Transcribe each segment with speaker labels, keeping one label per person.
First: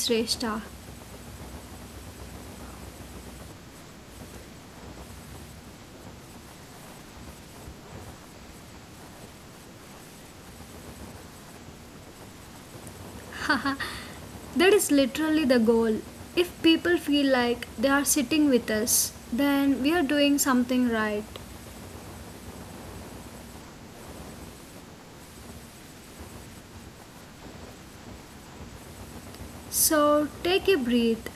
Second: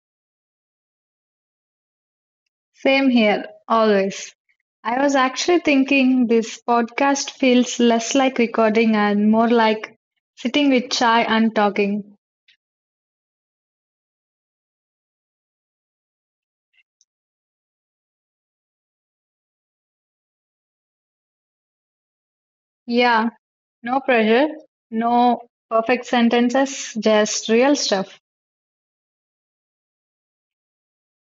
Speaker 1: Sreshta.
Speaker 2: Same here, always. I was actually thinking this podcast feels less like recording and more like sitting with chai and talking.
Speaker 1: That is literally the goal. If people feel like they are sitting with us, then we are doing something right.
Speaker 2: Yeah, no pressure, no perfect sentences, just real stuff.
Speaker 1: So take a breath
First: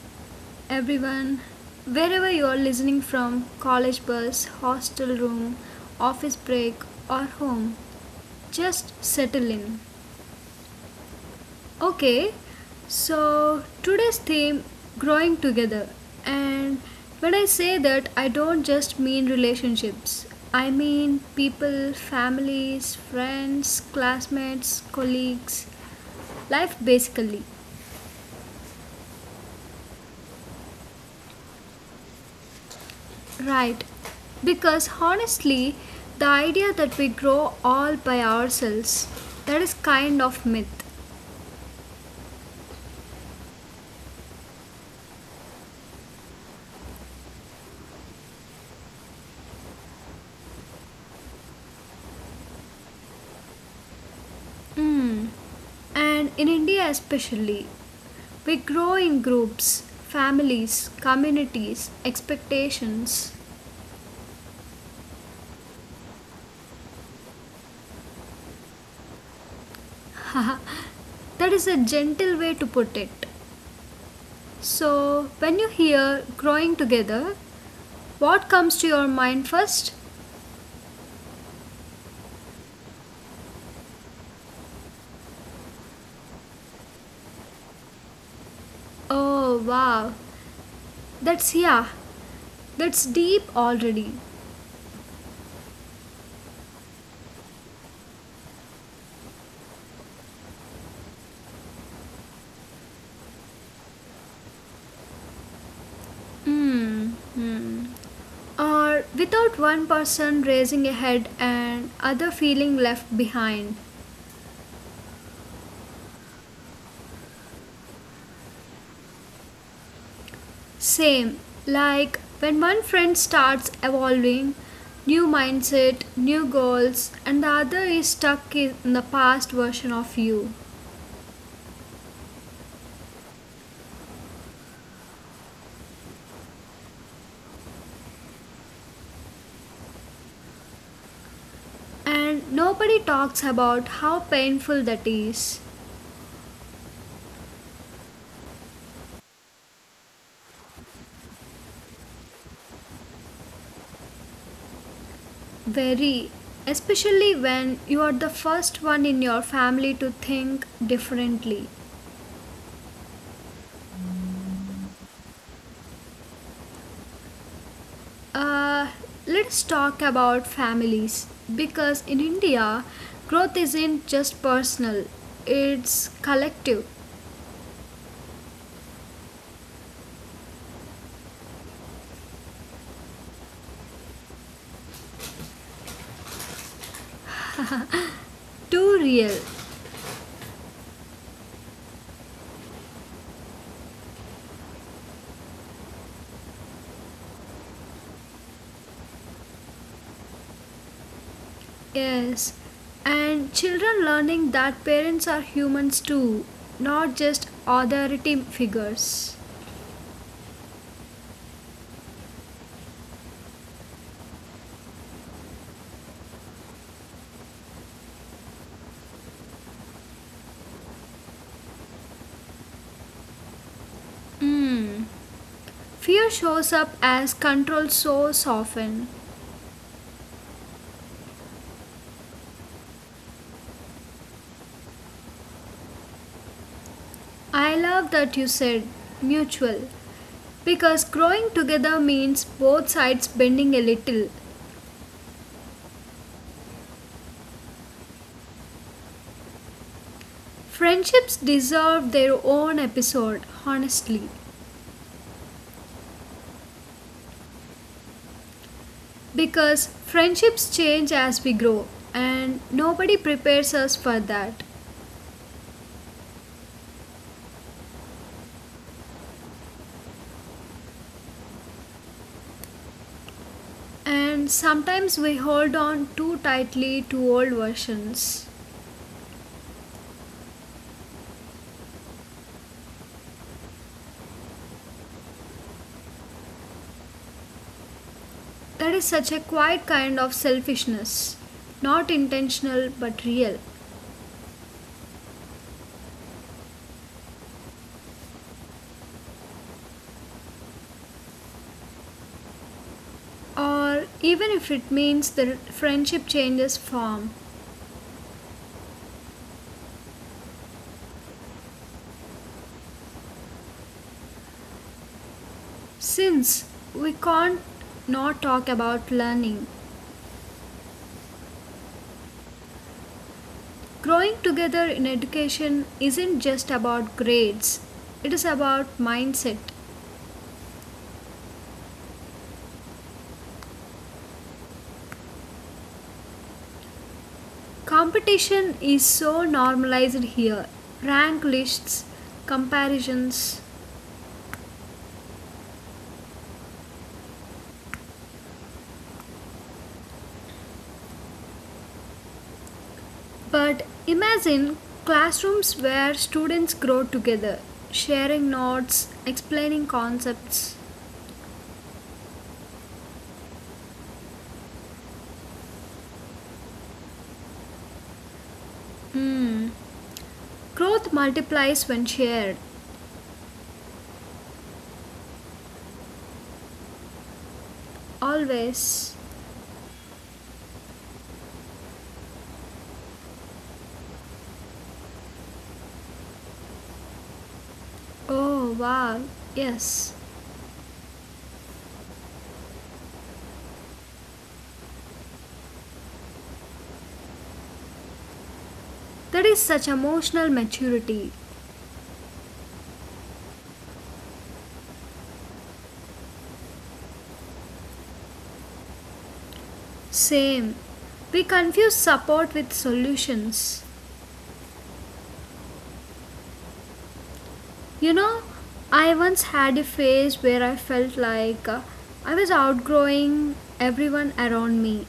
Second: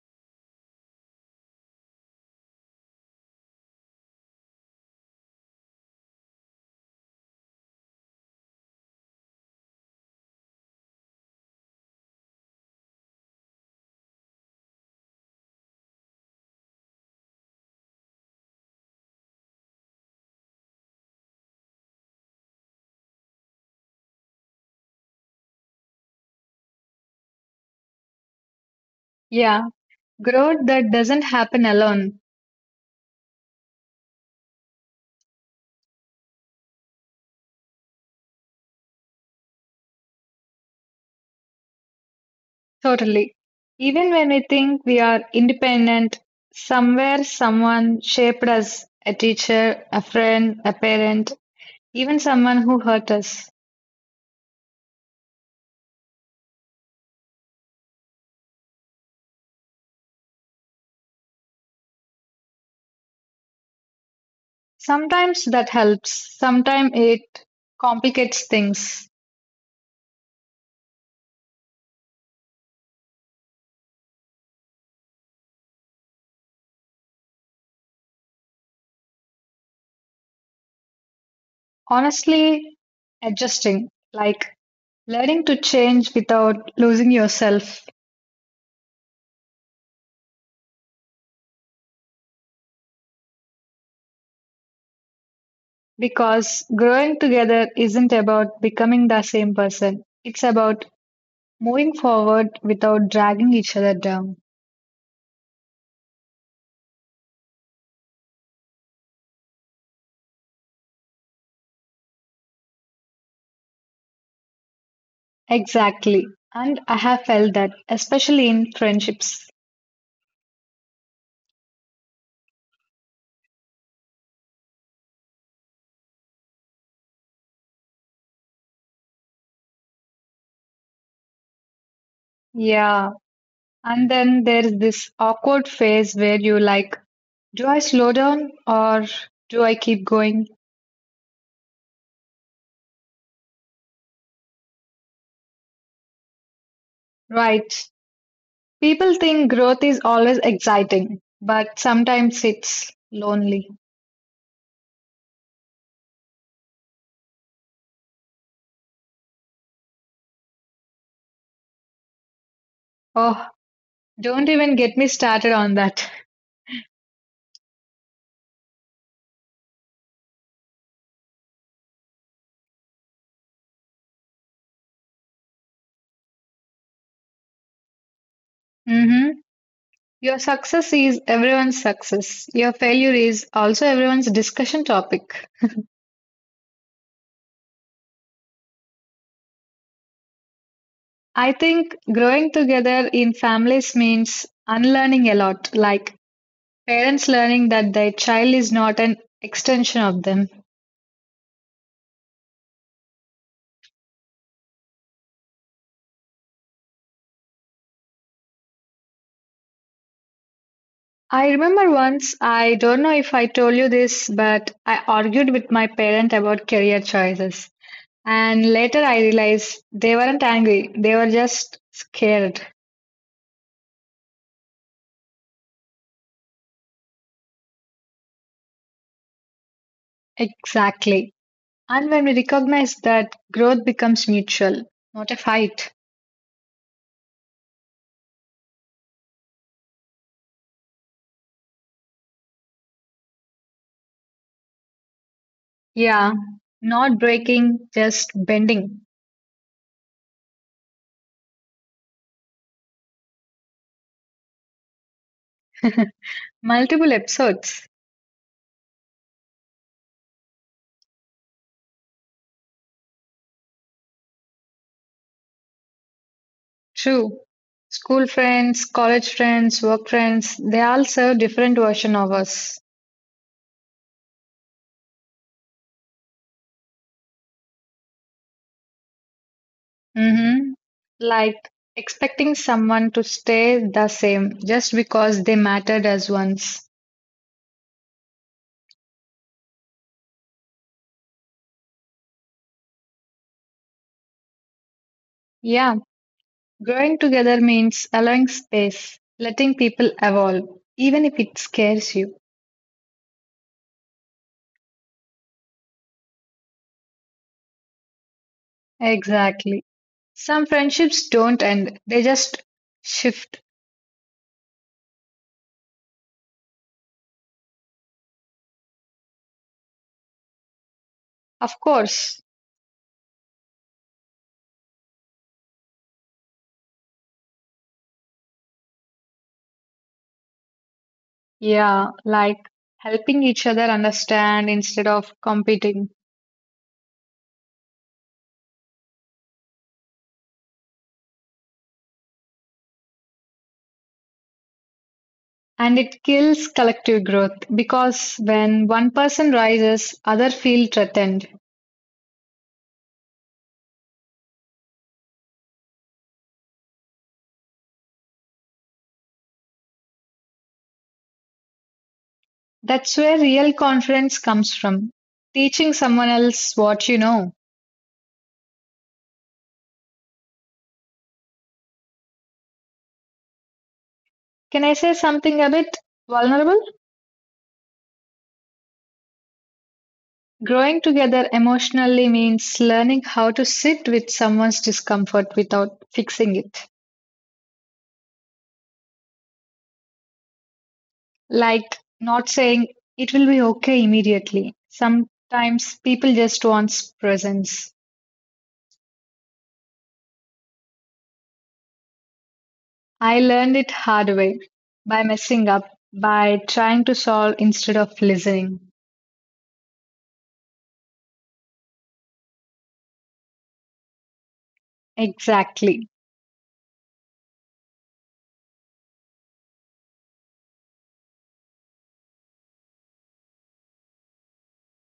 Speaker 1: everyone. Wherever you are listening from college bus, hostel room, office break, or home, just settle in. Okay, so today's theme growing together. And when I say that, I don't just mean relationships, I mean people, families, friends, classmates, colleagues, life basically.
Speaker 2: Yeah, growth that doesn't happen alone.
Speaker 1: Right. Because honestly, the idea that we grow all by ourselves, that is kind of myth.
Speaker 2: Totally. Even when we think we are independent, somewhere someone shaped us a teacher, a friend, a parent, even someone who hurt us.
Speaker 1: Mm. And in India especially, we grow in groups, families, communities, expectations.
Speaker 2: Sometimes that helps, sometimes it complicates things.
Speaker 1: That is a gentle way to put it. So, when you hear growing together, what comes to your mind first?
Speaker 2: Honestly, adjusting, like learning to change without losing yourself,
Speaker 1: Oh, wow. That's yeah. That's deep already.
Speaker 2: because growing together isn't about becoming the same person, it's about moving forward without dragging each other down.
Speaker 1: Hmm. Mm. Or without one person raising a head and other feeling left behind.
Speaker 2: Exactly. And I have felt that, especially in friendships.
Speaker 1: Same, like when one friend starts evolving, new mindset, new goals, and the other is stuck in the past version of you.
Speaker 2: Yeah. And then there's this awkward phase where you like, do I slow down or do I keep going?
Speaker 1: And nobody talks about how painful that is.
Speaker 2: Right. People think growth is always exciting, but sometimes it's lonely.
Speaker 1: Very, especially when you are the first one in your family to think differently.
Speaker 2: Oh, don't even get me started on that.
Speaker 1: Uh, let's talk about families because in India, growth isn't just personal, it's collective,
Speaker 2: Mm-hmm. Your success is everyone's success. Your failure is also everyone's discussion topic.
Speaker 1: too real.
Speaker 2: I think growing together in families means unlearning a lot, like parents learning that their child is not an extension of them.
Speaker 1: Yes, and children learning that parents are humans too, not just authority figures.
Speaker 2: I remember once, I don't know if I told you this, but I argued with my parent about career choices. And later I realized they weren't angry, they were just scared.
Speaker 1: Mm. Fear shows up as control so often.
Speaker 2: Exactly. And when we recognize that growth becomes mutual, not a fight.
Speaker 1: I love that you said mutual because growing together means both sides bending a little.
Speaker 2: Yeah, not breaking, just bending.
Speaker 1: Friendships deserve their own episode, honestly,
Speaker 2: Multiple episodes.
Speaker 1: because friendships change as we grow, and nobody prepares us for that.
Speaker 2: True. School friends, college friends, work friends, they all serve different version of us.
Speaker 1: And sometimes we hold on too tightly to old versions.
Speaker 2: hmm Like expecting someone to stay the same just because they mattered as once.
Speaker 1: That is such a quiet kind of selfishness, not intentional but real.
Speaker 2: Yeah, growing together means allowing space, letting people evolve, even if it scares you.
Speaker 1: Or even if it means the friendship changes form,
Speaker 2: Exactly. Some friendships don't end, they just shift.
Speaker 1: since we can't not talk about learning.
Speaker 2: Of course.
Speaker 1: Growing together in education isn't just about grades, it is about mindset.
Speaker 2: Yeah, like helping each other understand instead of competing.
Speaker 1: Competition is so normalized here, rank lists, comparisons.
Speaker 2: And it kills collective growth because when one person rises, other feel threatened.
Speaker 1: But imagine classrooms where students grow together, sharing notes, explaining concepts.
Speaker 2: That's where real confidence comes from. Teaching someone else what you know.
Speaker 1: Hmm. Growth multiplies when shared,
Speaker 2: Can I say something a bit vulnerable?
Speaker 1: always.
Speaker 2: Growing together emotionally means learning how to sit with someone's discomfort without fixing it.
Speaker 1: Oh wow, yes.
Speaker 2: Like not saying it will be okay immediately. Sometimes people just want presence.
Speaker 1: That is such emotional maturity.
Speaker 2: I learned it hard way by messing up, by trying to solve instead of listening.
Speaker 1: Same. We confuse support with solutions.
Speaker 2: Exactly.
Speaker 1: You know, I once had a phase where I felt like I was outgrowing everyone around me.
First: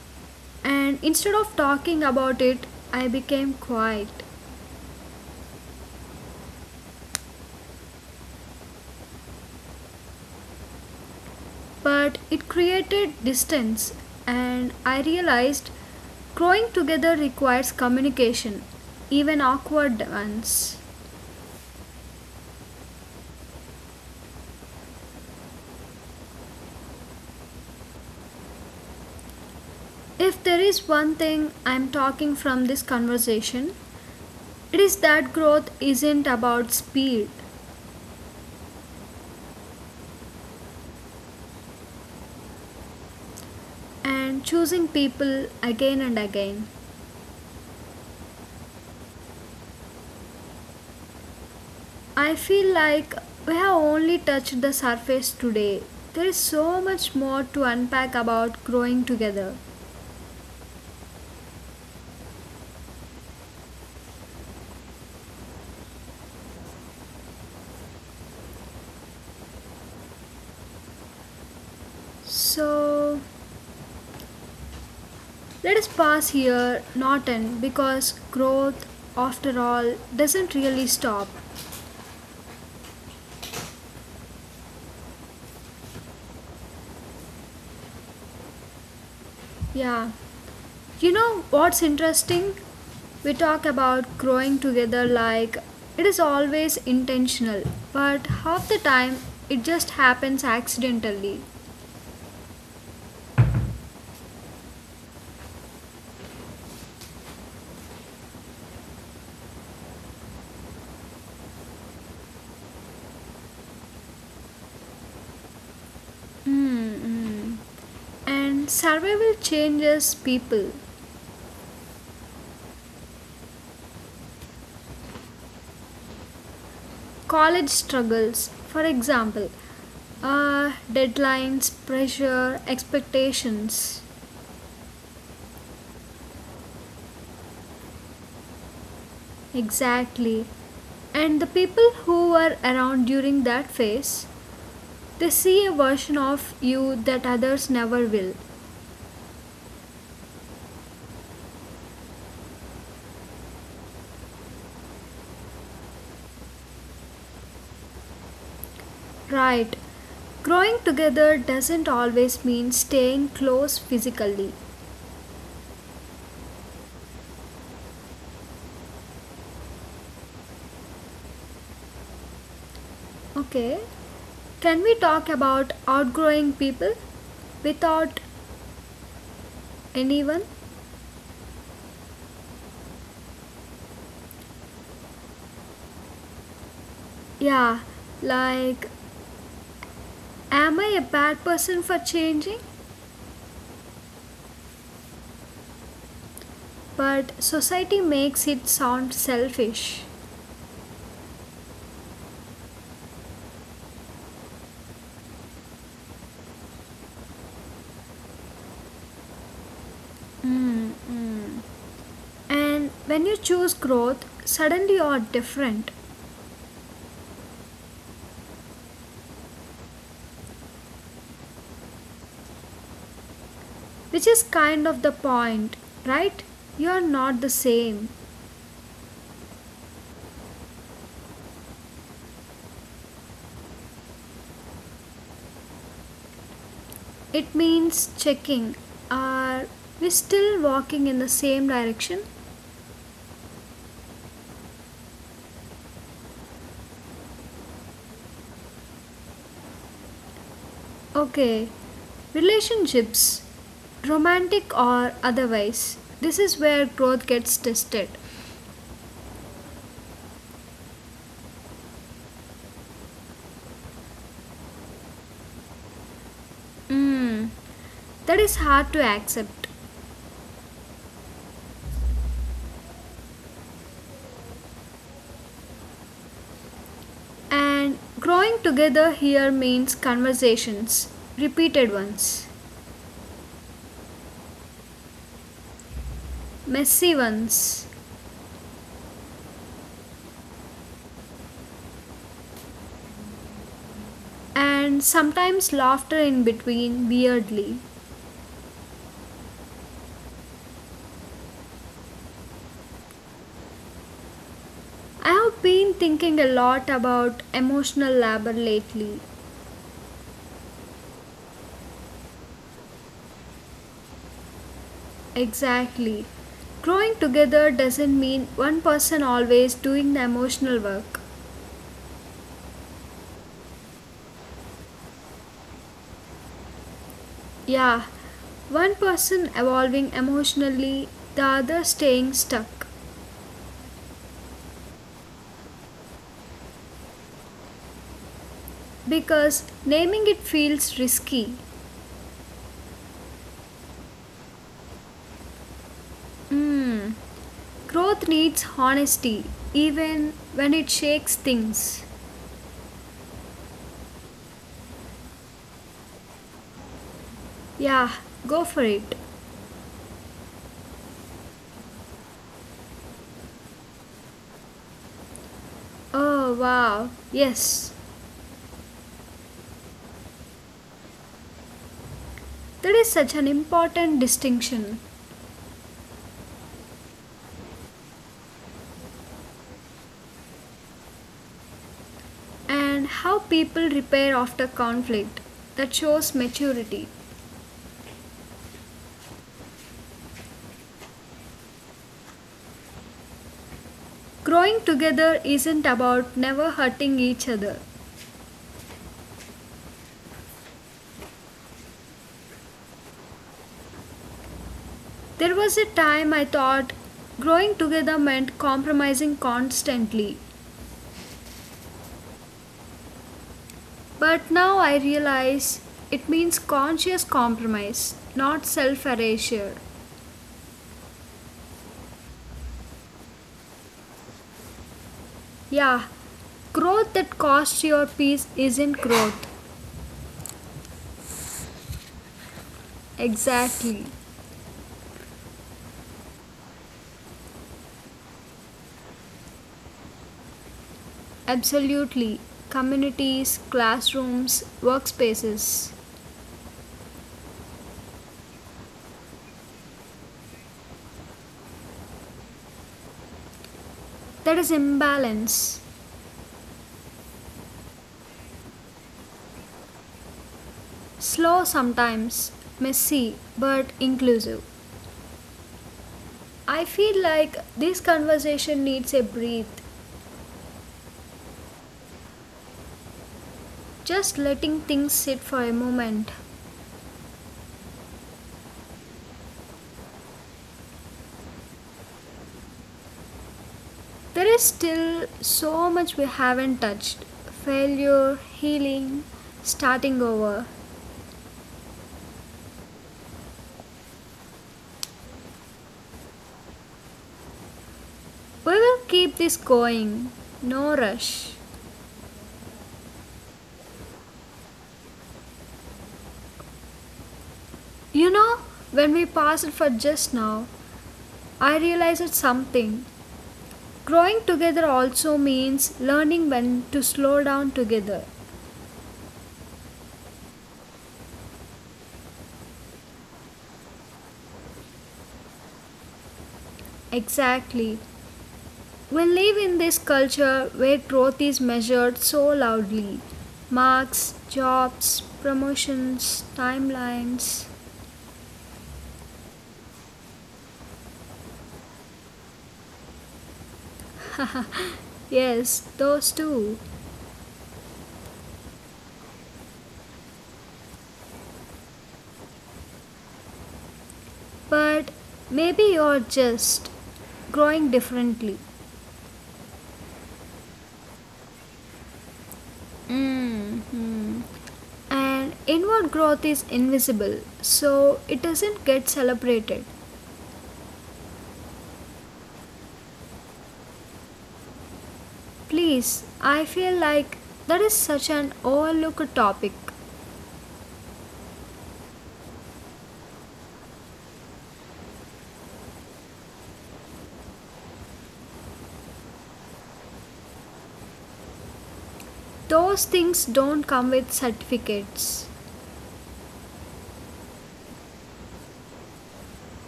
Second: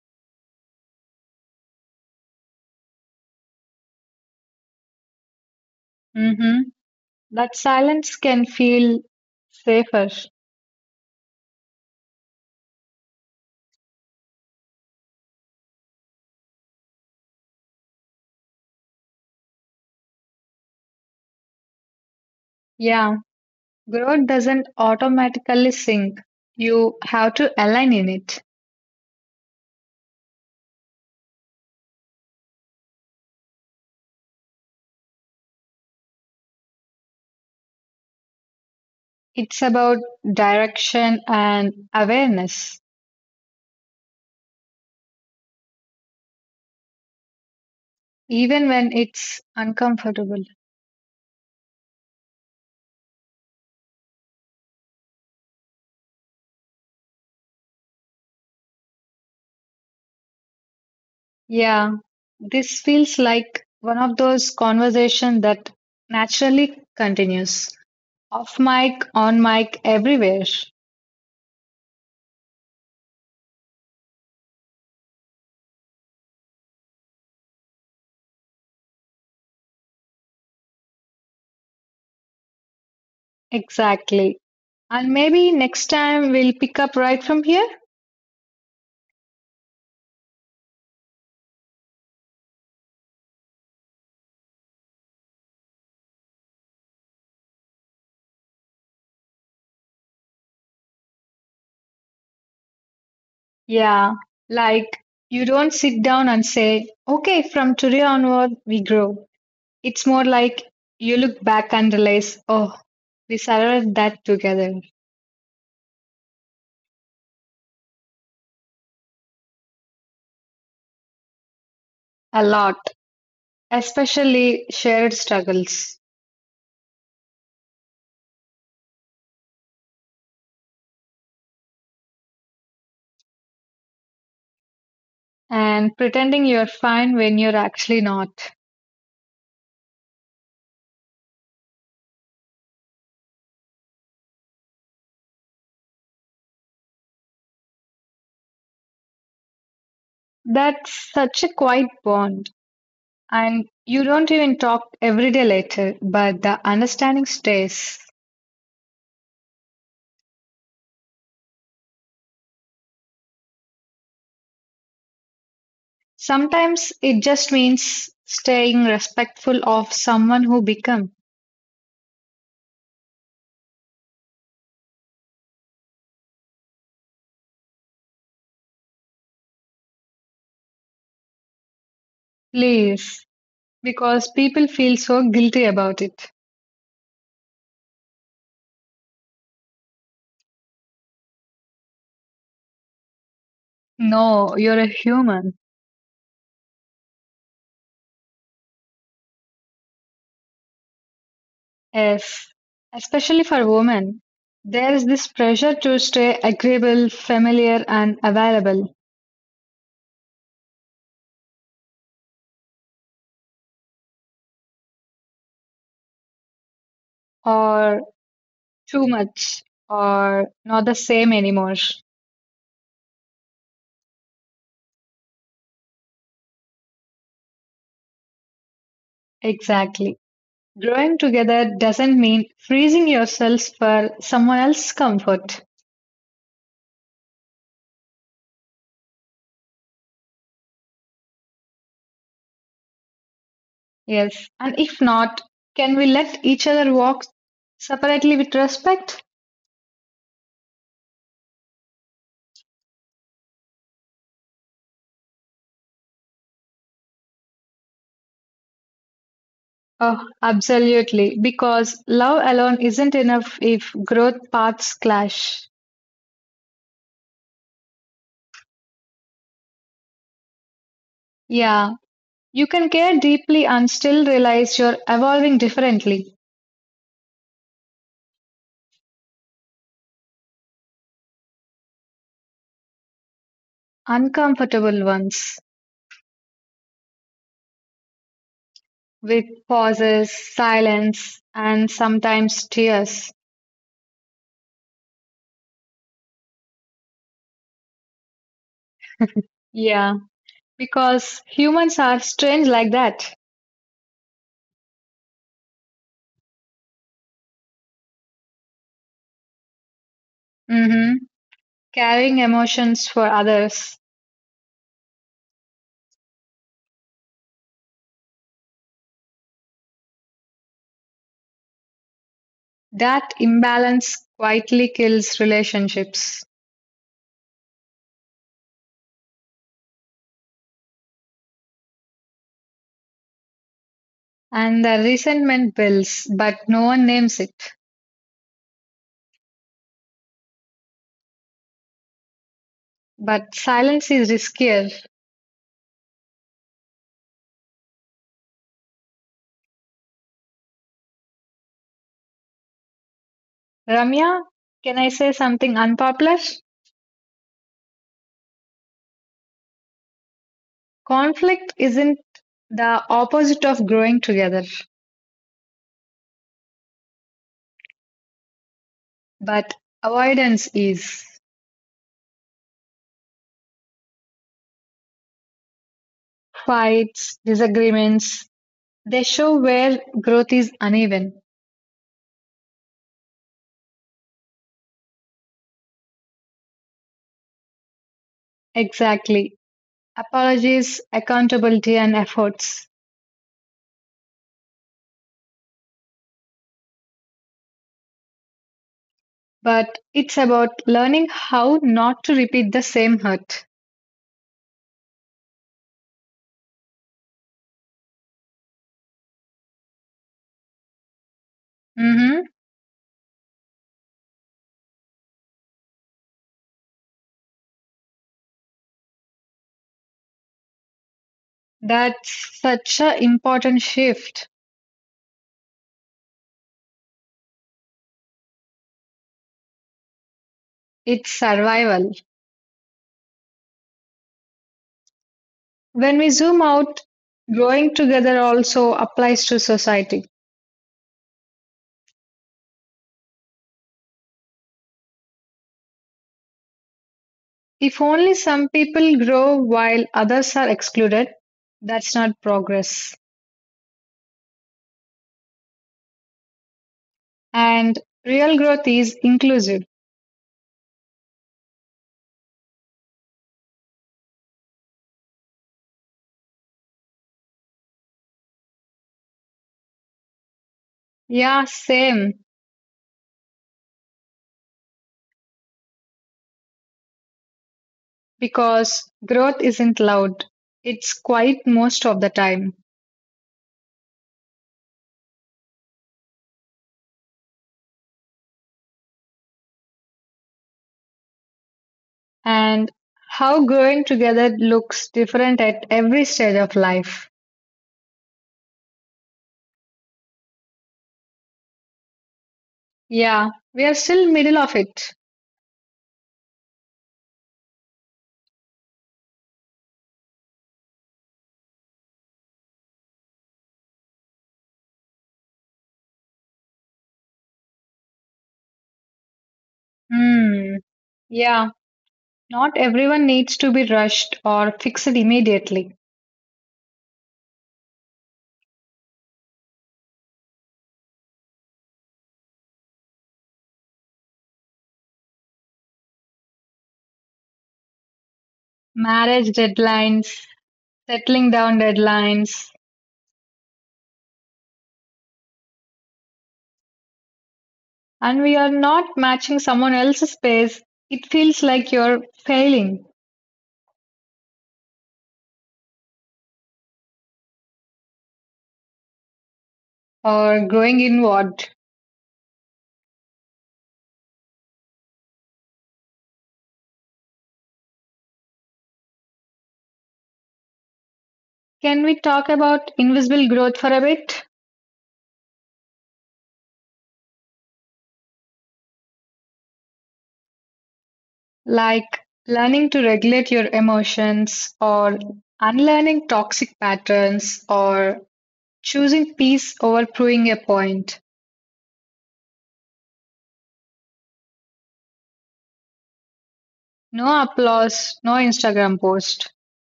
Speaker 1: And instead of talking about it, I became quiet.
Speaker 2: Mm-hmm. That silence can feel safer.
Speaker 1: But it created distance, and I realized growing together requires communication, even awkward ones.
Speaker 2: Yeah, growth doesn't automatically sink. You have to align in it.
Speaker 1: If there is one thing I'm talking from this conversation, it is that growth isn't about speed
Speaker 2: It's about direction and awareness,
Speaker 1: and choosing people again and again.
Speaker 2: even when it's uncomfortable.
Speaker 1: I feel like we have only touched the surface today. There is so much more to unpack about growing together.
Speaker 2: Yeah, this feels like one of those conversations that naturally continues off mic, on mic, everywhere.
Speaker 1: So let us pass here, not end, because growth, after all, doesn't really stop.
Speaker 2: Exactly. And maybe next time we'll pick up right from here.
Speaker 1: Yeah, you know what's interesting? We talk about growing together like it is always intentional, but half the time it just happens accidentally.
Speaker 2: Yeah, like you don't sit down and say, okay, from today onward we grow. It's more like you look back and realize, oh, we survived that together
Speaker 1: Mm-hmm. And survival changes people.
Speaker 2: a lot, especially shared struggles.
Speaker 1: College struggles, for example, deadlines, pressure, expectations.
Speaker 2: And pretending you're fine when you're actually not.
Speaker 1: Exactly. And the people who were around during that phase, they see a version of you that others never will.
Speaker 2: That's such a quiet bond. And you don't even talk every day later, but the understanding stays.
Speaker 1: Right. Growing together doesn't always mean staying close physically.
Speaker 2: Sometimes it just means staying respectful of someone who become.
Speaker 1: Okay. Can we talk about outgrowing people without anyone?
Speaker 2: Please, because people feel so guilty about it.
Speaker 1: Yeah, like, am I a bad person for changing?
Speaker 2: No, you're a human.
Speaker 1: But society makes it sound selfish.
Speaker 2: Yes, especially for women. There is this pressure to stay agreeable, familiar, and available,
Speaker 1: Mm, mm. And when you choose growth, suddenly you are different.
Speaker 2: or too much or not the same anymore.
Speaker 1: Which is kind of the point, right? You are not the same.
Speaker 2: Exactly. Growing together doesn't mean freezing yourselves for someone else's comfort.
Speaker 1: It means checking. Are we still walking in the same direction?
Speaker 2: Yes. And if not, can we let each other walk separately with respect?
Speaker 1: Okay. Relationships, romantic or otherwise. This is where growth gets tested.
Speaker 2: Oh, absolutely. Because love alone isn't enough if growth paths clash.
Speaker 1: Mm, that is hard to accept.
Speaker 2: Yeah. You can care deeply and still realize you're evolving differently.
Speaker 1: And growing together here means conversations, repeated ones,
Speaker 2: Uncomfortable ones.
Speaker 1: messy ones,
Speaker 2: With pauses, silence, and sometimes tears.
Speaker 1: and sometimes laughter in between, weirdly.
Speaker 2: Yeah, because humans are strange like that.
Speaker 1: I have been thinking a lot about emotional labor lately.
Speaker 2: hmm Carrying emotions for others.
Speaker 1: Exactly. Growing together doesn't mean one person always doing the emotional work.
Speaker 2: That imbalance quietly kills relationships.
Speaker 1: Yeah, one person evolving emotionally, the other staying stuck.
Speaker 2: And the resentment builds, but no one names it.
Speaker 1: Because naming it feels risky.
Speaker 2: But silence is riskier.
Speaker 1: Hmm. Growth needs honesty, even when it shakes things.
Speaker 2: Ramya, can I say something unpopular?
Speaker 1: Yeah, go for it.
Speaker 2: Conflict isn't the opposite of growing together,
Speaker 1: Oh, wow. Yes.
Speaker 2: but avoidance is.
Speaker 1: That is such an important distinction.
Speaker 2: Fights, disagreements, they show where growth is uneven.
Speaker 1: And how people repair after conflict. That shows maturity.
Speaker 2: Exactly. Apologies, accountability, and efforts.
Speaker 1: Growing together isn't about never hurting each other.
Speaker 2: But it's about learning how not to repeat the same hurt.
Speaker 1: There was a time I thought growing together meant compromising constantly.
Speaker 2: Mm-hmm.
Speaker 1: But now I realize it means conscious compromise, not self erasure.
Speaker 2: That's such an important shift.
Speaker 1: Yeah, growth that costs your peace isn't growth.
Speaker 2: It's survival.
Speaker 1: Exactly.
Speaker 2: When we zoom out, growing together also applies to society.
Speaker 1: Absolutely. Communities, classrooms, workspaces.
Speaker 2: If only some people grow while others are excluded, that's not progress.
Speaker 1: There is imbalance.
Speaker 2: And real growth is inclusive.
Speaker 1: Slow sometimes, messy, but inclusive. I feel like this conversation needs a breath.
Speaker 2: Yeah, same.
Speaker 1: Just letting things sit for a moment.
Speaker 2: Because growth isn't loud, it's quiet most of the time.
Speaker 1: There is still so much we haven't touched, failure, healing, starting over.
Speaker 2: And how growing together looks different at every stage of life.
Speaker 1: We will keep this going. No rush.
Speaker 2: Yeah, we are still middle of it.
Speaker 1: You know, when we paused for just now, I realized something. Growing together also means learning when to slow down together.
Speaker 2: Hmm. Yeah, not everyone needs to be rushed or fixed immediately.
Speaker 1: Exactly. We live in this culture where growth is measured so loudly, marks, jobs, promotions, timelines.
Speaker 2: Marriage deadlines, settling down deadlines,
Speaker 1: Yes, those too.
Speaker 2: and we are not matching someone else's pace, it feels like you're failing
Speaker 1: But maybe you're just growing differently.
Speaker 2: or growing inward.
Speaker 1: Mm-hmm. And inward growth is invisible, so it doesn't get celebrated.
Speaker 2: Can we talk about invisible growth for a bit?
Speaker 1: Please, I feel like that is such an overlooked topic.
Speaker 2: Like learning to regulate your emotions, or unlearning toxic patterns, or choosing peace over proving a point.
Speaker 1: Those things don't come with certificates,
Speaker 2: No applause, no Instagram post,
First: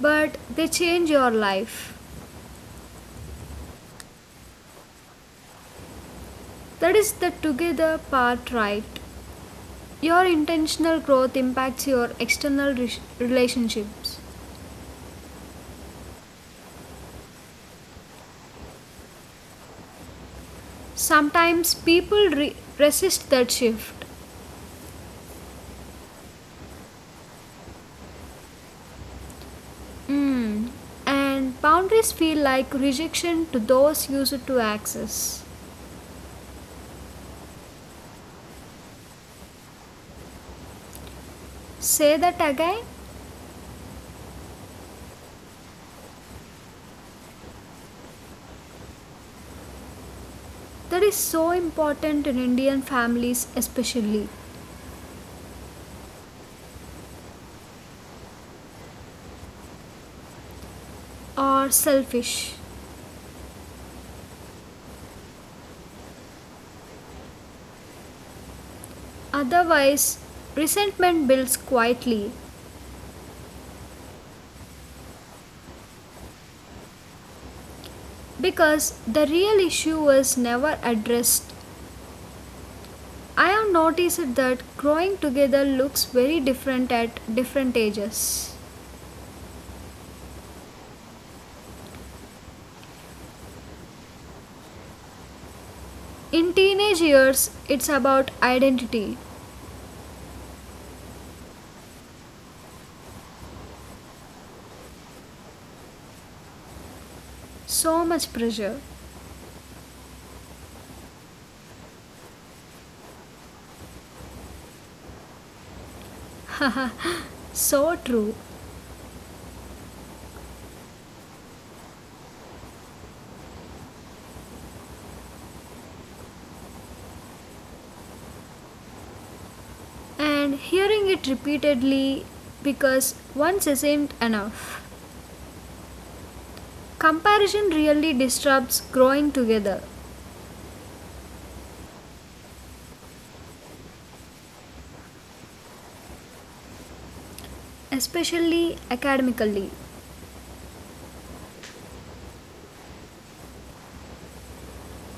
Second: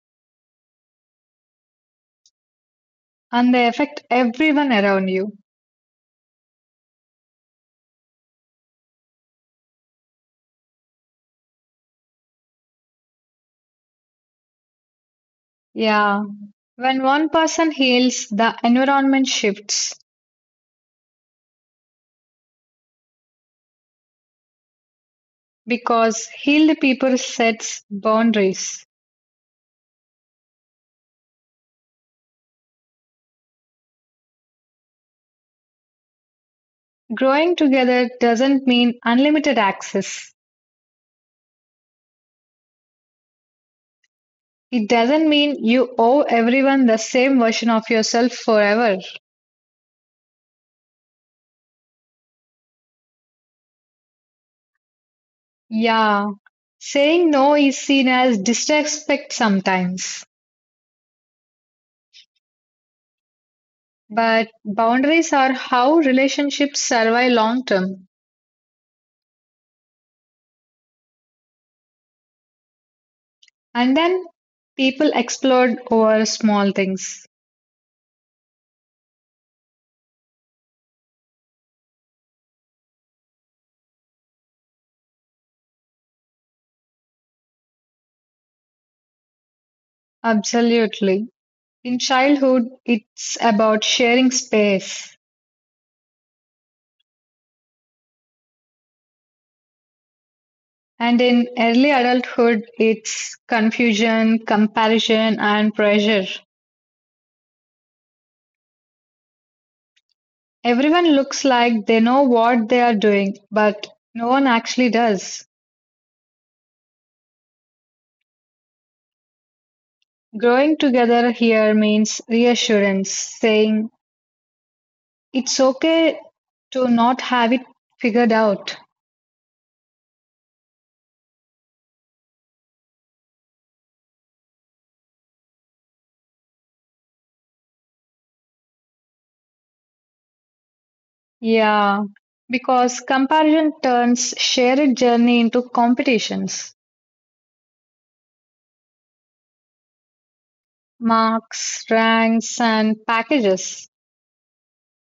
Speaker 1: but they change your life.
Speaker 2: and they affect everyone around you.
Speaker 1: That is the together part, right? Your intentional growth impacts your external relationships.
Speaker 2: Yeah, when one person heals, the environment shifts.
Speaker 1: Sometimes people resist that shift.
Speaker 2: Because healed people sets boundaries.
Speaker 1: Mm. And boundaries feel like rejection to those used to access.
Speaker 2: Growing together doesn't mean unlimited access.
Speaker 1: Say that again.
Speaker 2: It doesn't mean you owe everyone the same version of yourself forever.
Speaker 1: That is so important in Indian families, especially,
Speaker 2: Yeah. Saying no is seen as disrespect sometimes,
Speaker 1: are selfish.
Speaker 2: but boundaries are how relationships survive long term.
Speaker 1: Otherwise, resentment builds quietly
Speaker 2: And then people explode over small things.
Speaker 1: because the real issue was never addressed. I have noticed that growing together looks very different at different ages.
Speaker 2: Absolutely. In childhood, it's about sharing space.
Speaker 1: In teenage years, it's about identity.
Speaker 2: And in early adulthood, it's confusion, comparison, and pressure.
Speaker 1: So much pressure.
Speaker 2: Everyone looks like they know what they are doing, but no one actually does.
Speaker 1: So true.
Speaker 2: Growing together here means reassurance, saying it's okay to not have it figured out.
Speaker 1: And hearing it repeatedly because once isn't enough. Comparison really disrupts growing together,
Speaker 2: Yeah, because comparison turns shared journey into competitions,
Speaker 1: especially academically,
Speaker 2: marks, ranks, and packages,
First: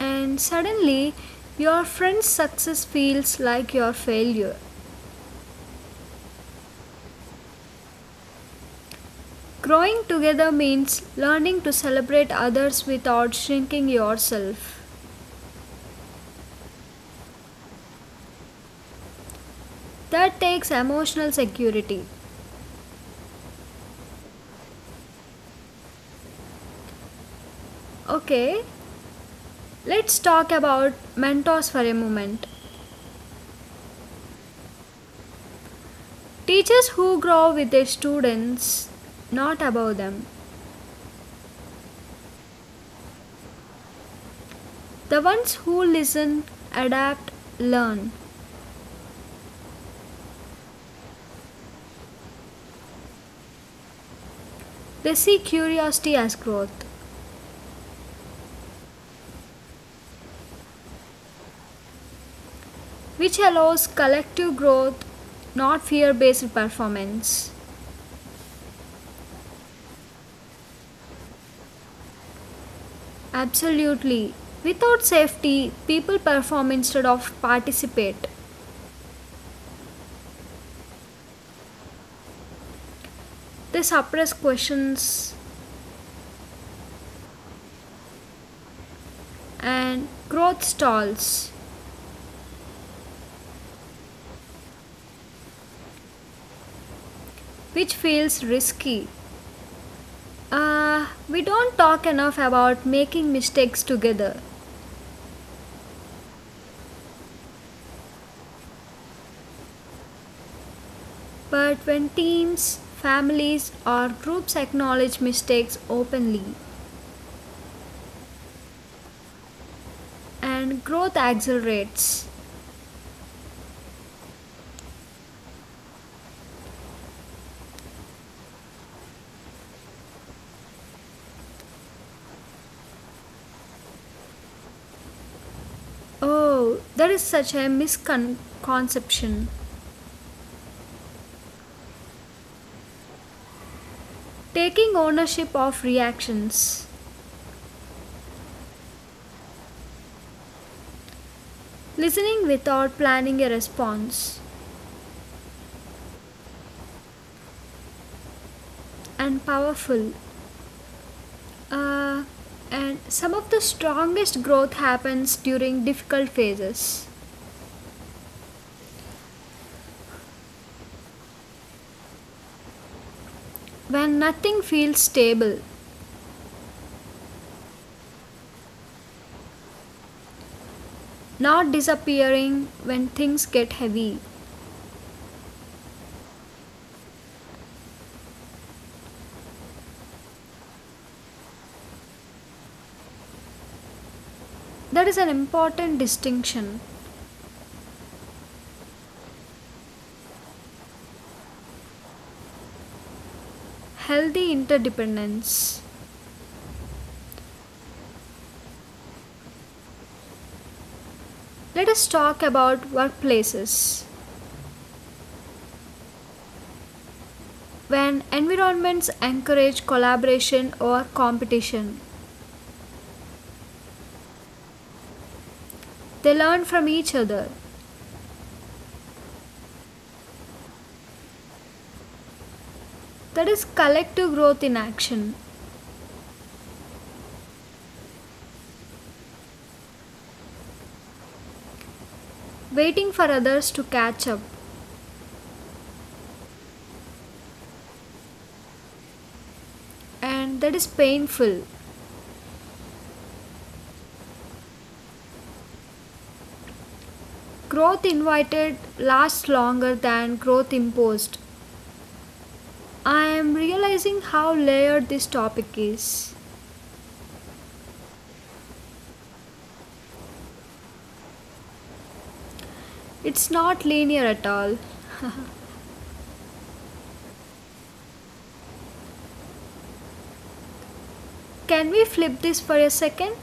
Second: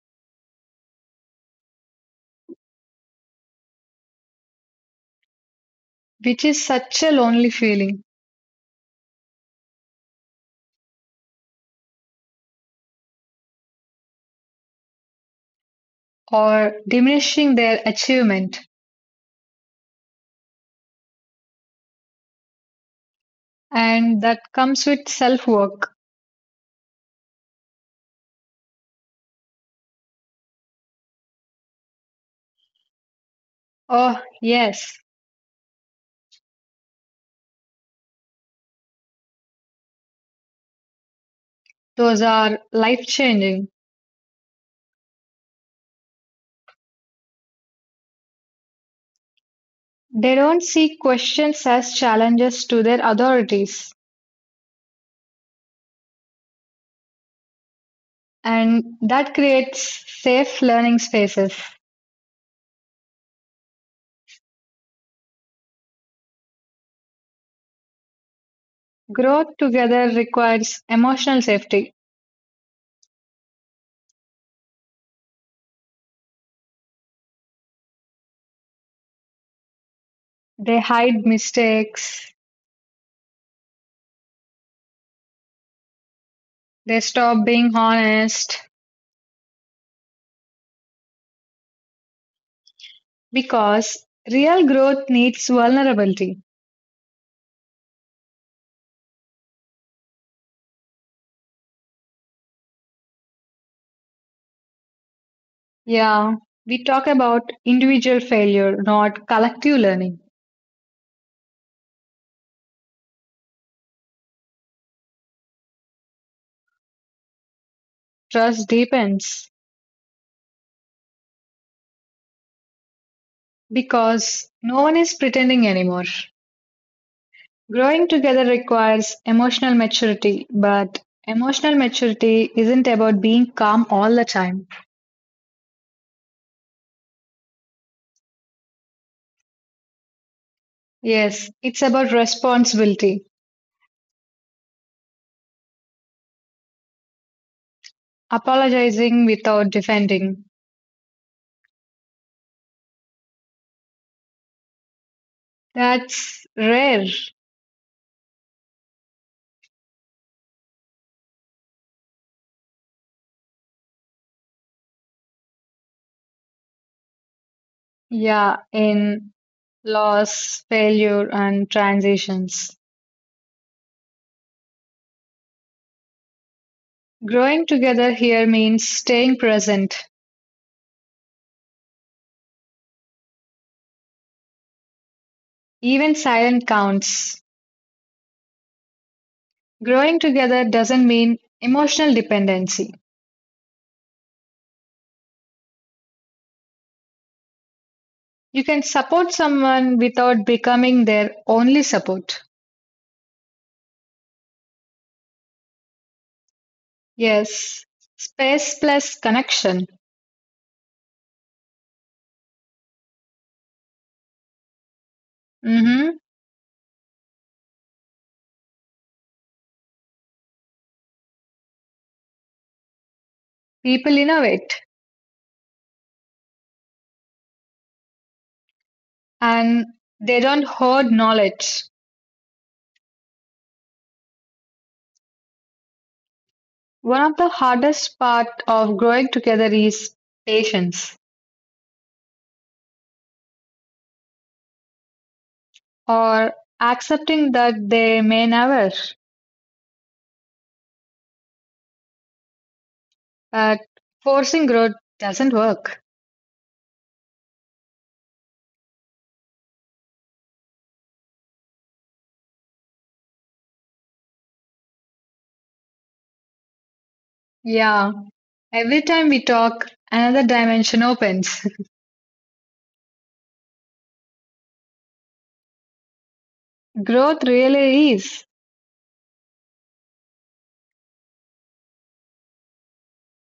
Speaker 1: and suddenly your friend's success feels like your failure.
Speaker 2: which is such a lonely feeling.
Speaker 1: Growing together means learning to celebrate others without shrinking yourself.
Speaker 2: Or diminishing their achievement,
Speaker 1: That takes emotional security.
Speaker 2: and that comes with self work.
Speaker 1: Okay, let's talk about mentors for a moment.
Speaker 2: Oh, yes,
Speaker 1: Teachers who grow with their students, not above them.
Speaker 2: those are life changing.
Speaker 1: The ones who listen, adapt, learn.
Speaker 2: They don't see questions as challenges to their authorities,
Speaker 1: They see curiosity as growth,
Speaker 2: and that creates safe learning spaces.
Speaker 1: which allows collective growth, not fear based performance.
Speaker 2: Growth together requires emotional safety.
Speaker 1: Absolutely. Without safety, people perform instead of participate.
Speaker 2: They hide mistakes,
Speaker 1: They suppress questions
Speaker 2: they stop being honest
Speaker 1: and growth stalls,
Speaker 2: because real growth needs vulnerability.
Speaker 1: which feels risky. We don't talk enough about making mistakes together,
Speaker 2: Yeah, we talk about individual failure, not collective learning.
Speaker 1: but when teams, families, or groups acknowledge mistakes openly
Speaker 2: Trust deepens
Speaker 1: and growth accelerates,
Speaker 2: because no one is pretending anymore. Growing together requires emotional maturity, but emotional maturity isn't about being calm all the time.
Speaker 1: oh, that is such a misconception.
Speaker 2: Yes, it's about responsibility,
Speaker 1: Taking ownership of reactions,
Speaker 2: apologizing without defending.
Speaker 1: listening without planning a response,
Speaker 2: That's rare.
Speaker 1: and powerful. Uh, and some of the strongest growth happens during difficult phases,
Speaker 2: Yeah, in loss, failure, and transitions.
Speaker 1: when nothing feels stable,
Speaker 2: Growing together here means staying present.
Speaker 1: not disappearing when things get heavy.
Speaker 2: Even silent counts. Growing together doesn't mean emotional dependency.
Speaker 1: That is an important distinction.
Speaker 2: You can support someone without becoming their only support.
Speaker 1: Healthy interdependence.
Speaker 2: Yes, space plus connection.
Speaker 1: Let us talk about workplaces.
Speaker 2: hmm
Speaker 1: When environments encourage collaboration or competition.
Speaker 2: People innovate
Speaker 1: They learn from each other.
Speaker 2: and they don't hoard knowledge.
Speaker 1: That is collective growth in action,
Speaker 2: One of the hardest part of growing together is patience
Speaker 1: waiting for others to catch up,
Speaker 2: or accepting that they may never.
Speaker 1: and that is painful.
Speaker 2: But forcing growth doesn't work.
Speaker 1: Growth invited lasts longer than growth imposed. I am realizing how layered this topic is.
Speaker 2: Yeah, every time we talk, another dimension opens.
Speaker 1: It's not linear at all.
Speaker 2: growth really is.
Speaker 1: Can we flip this for a second?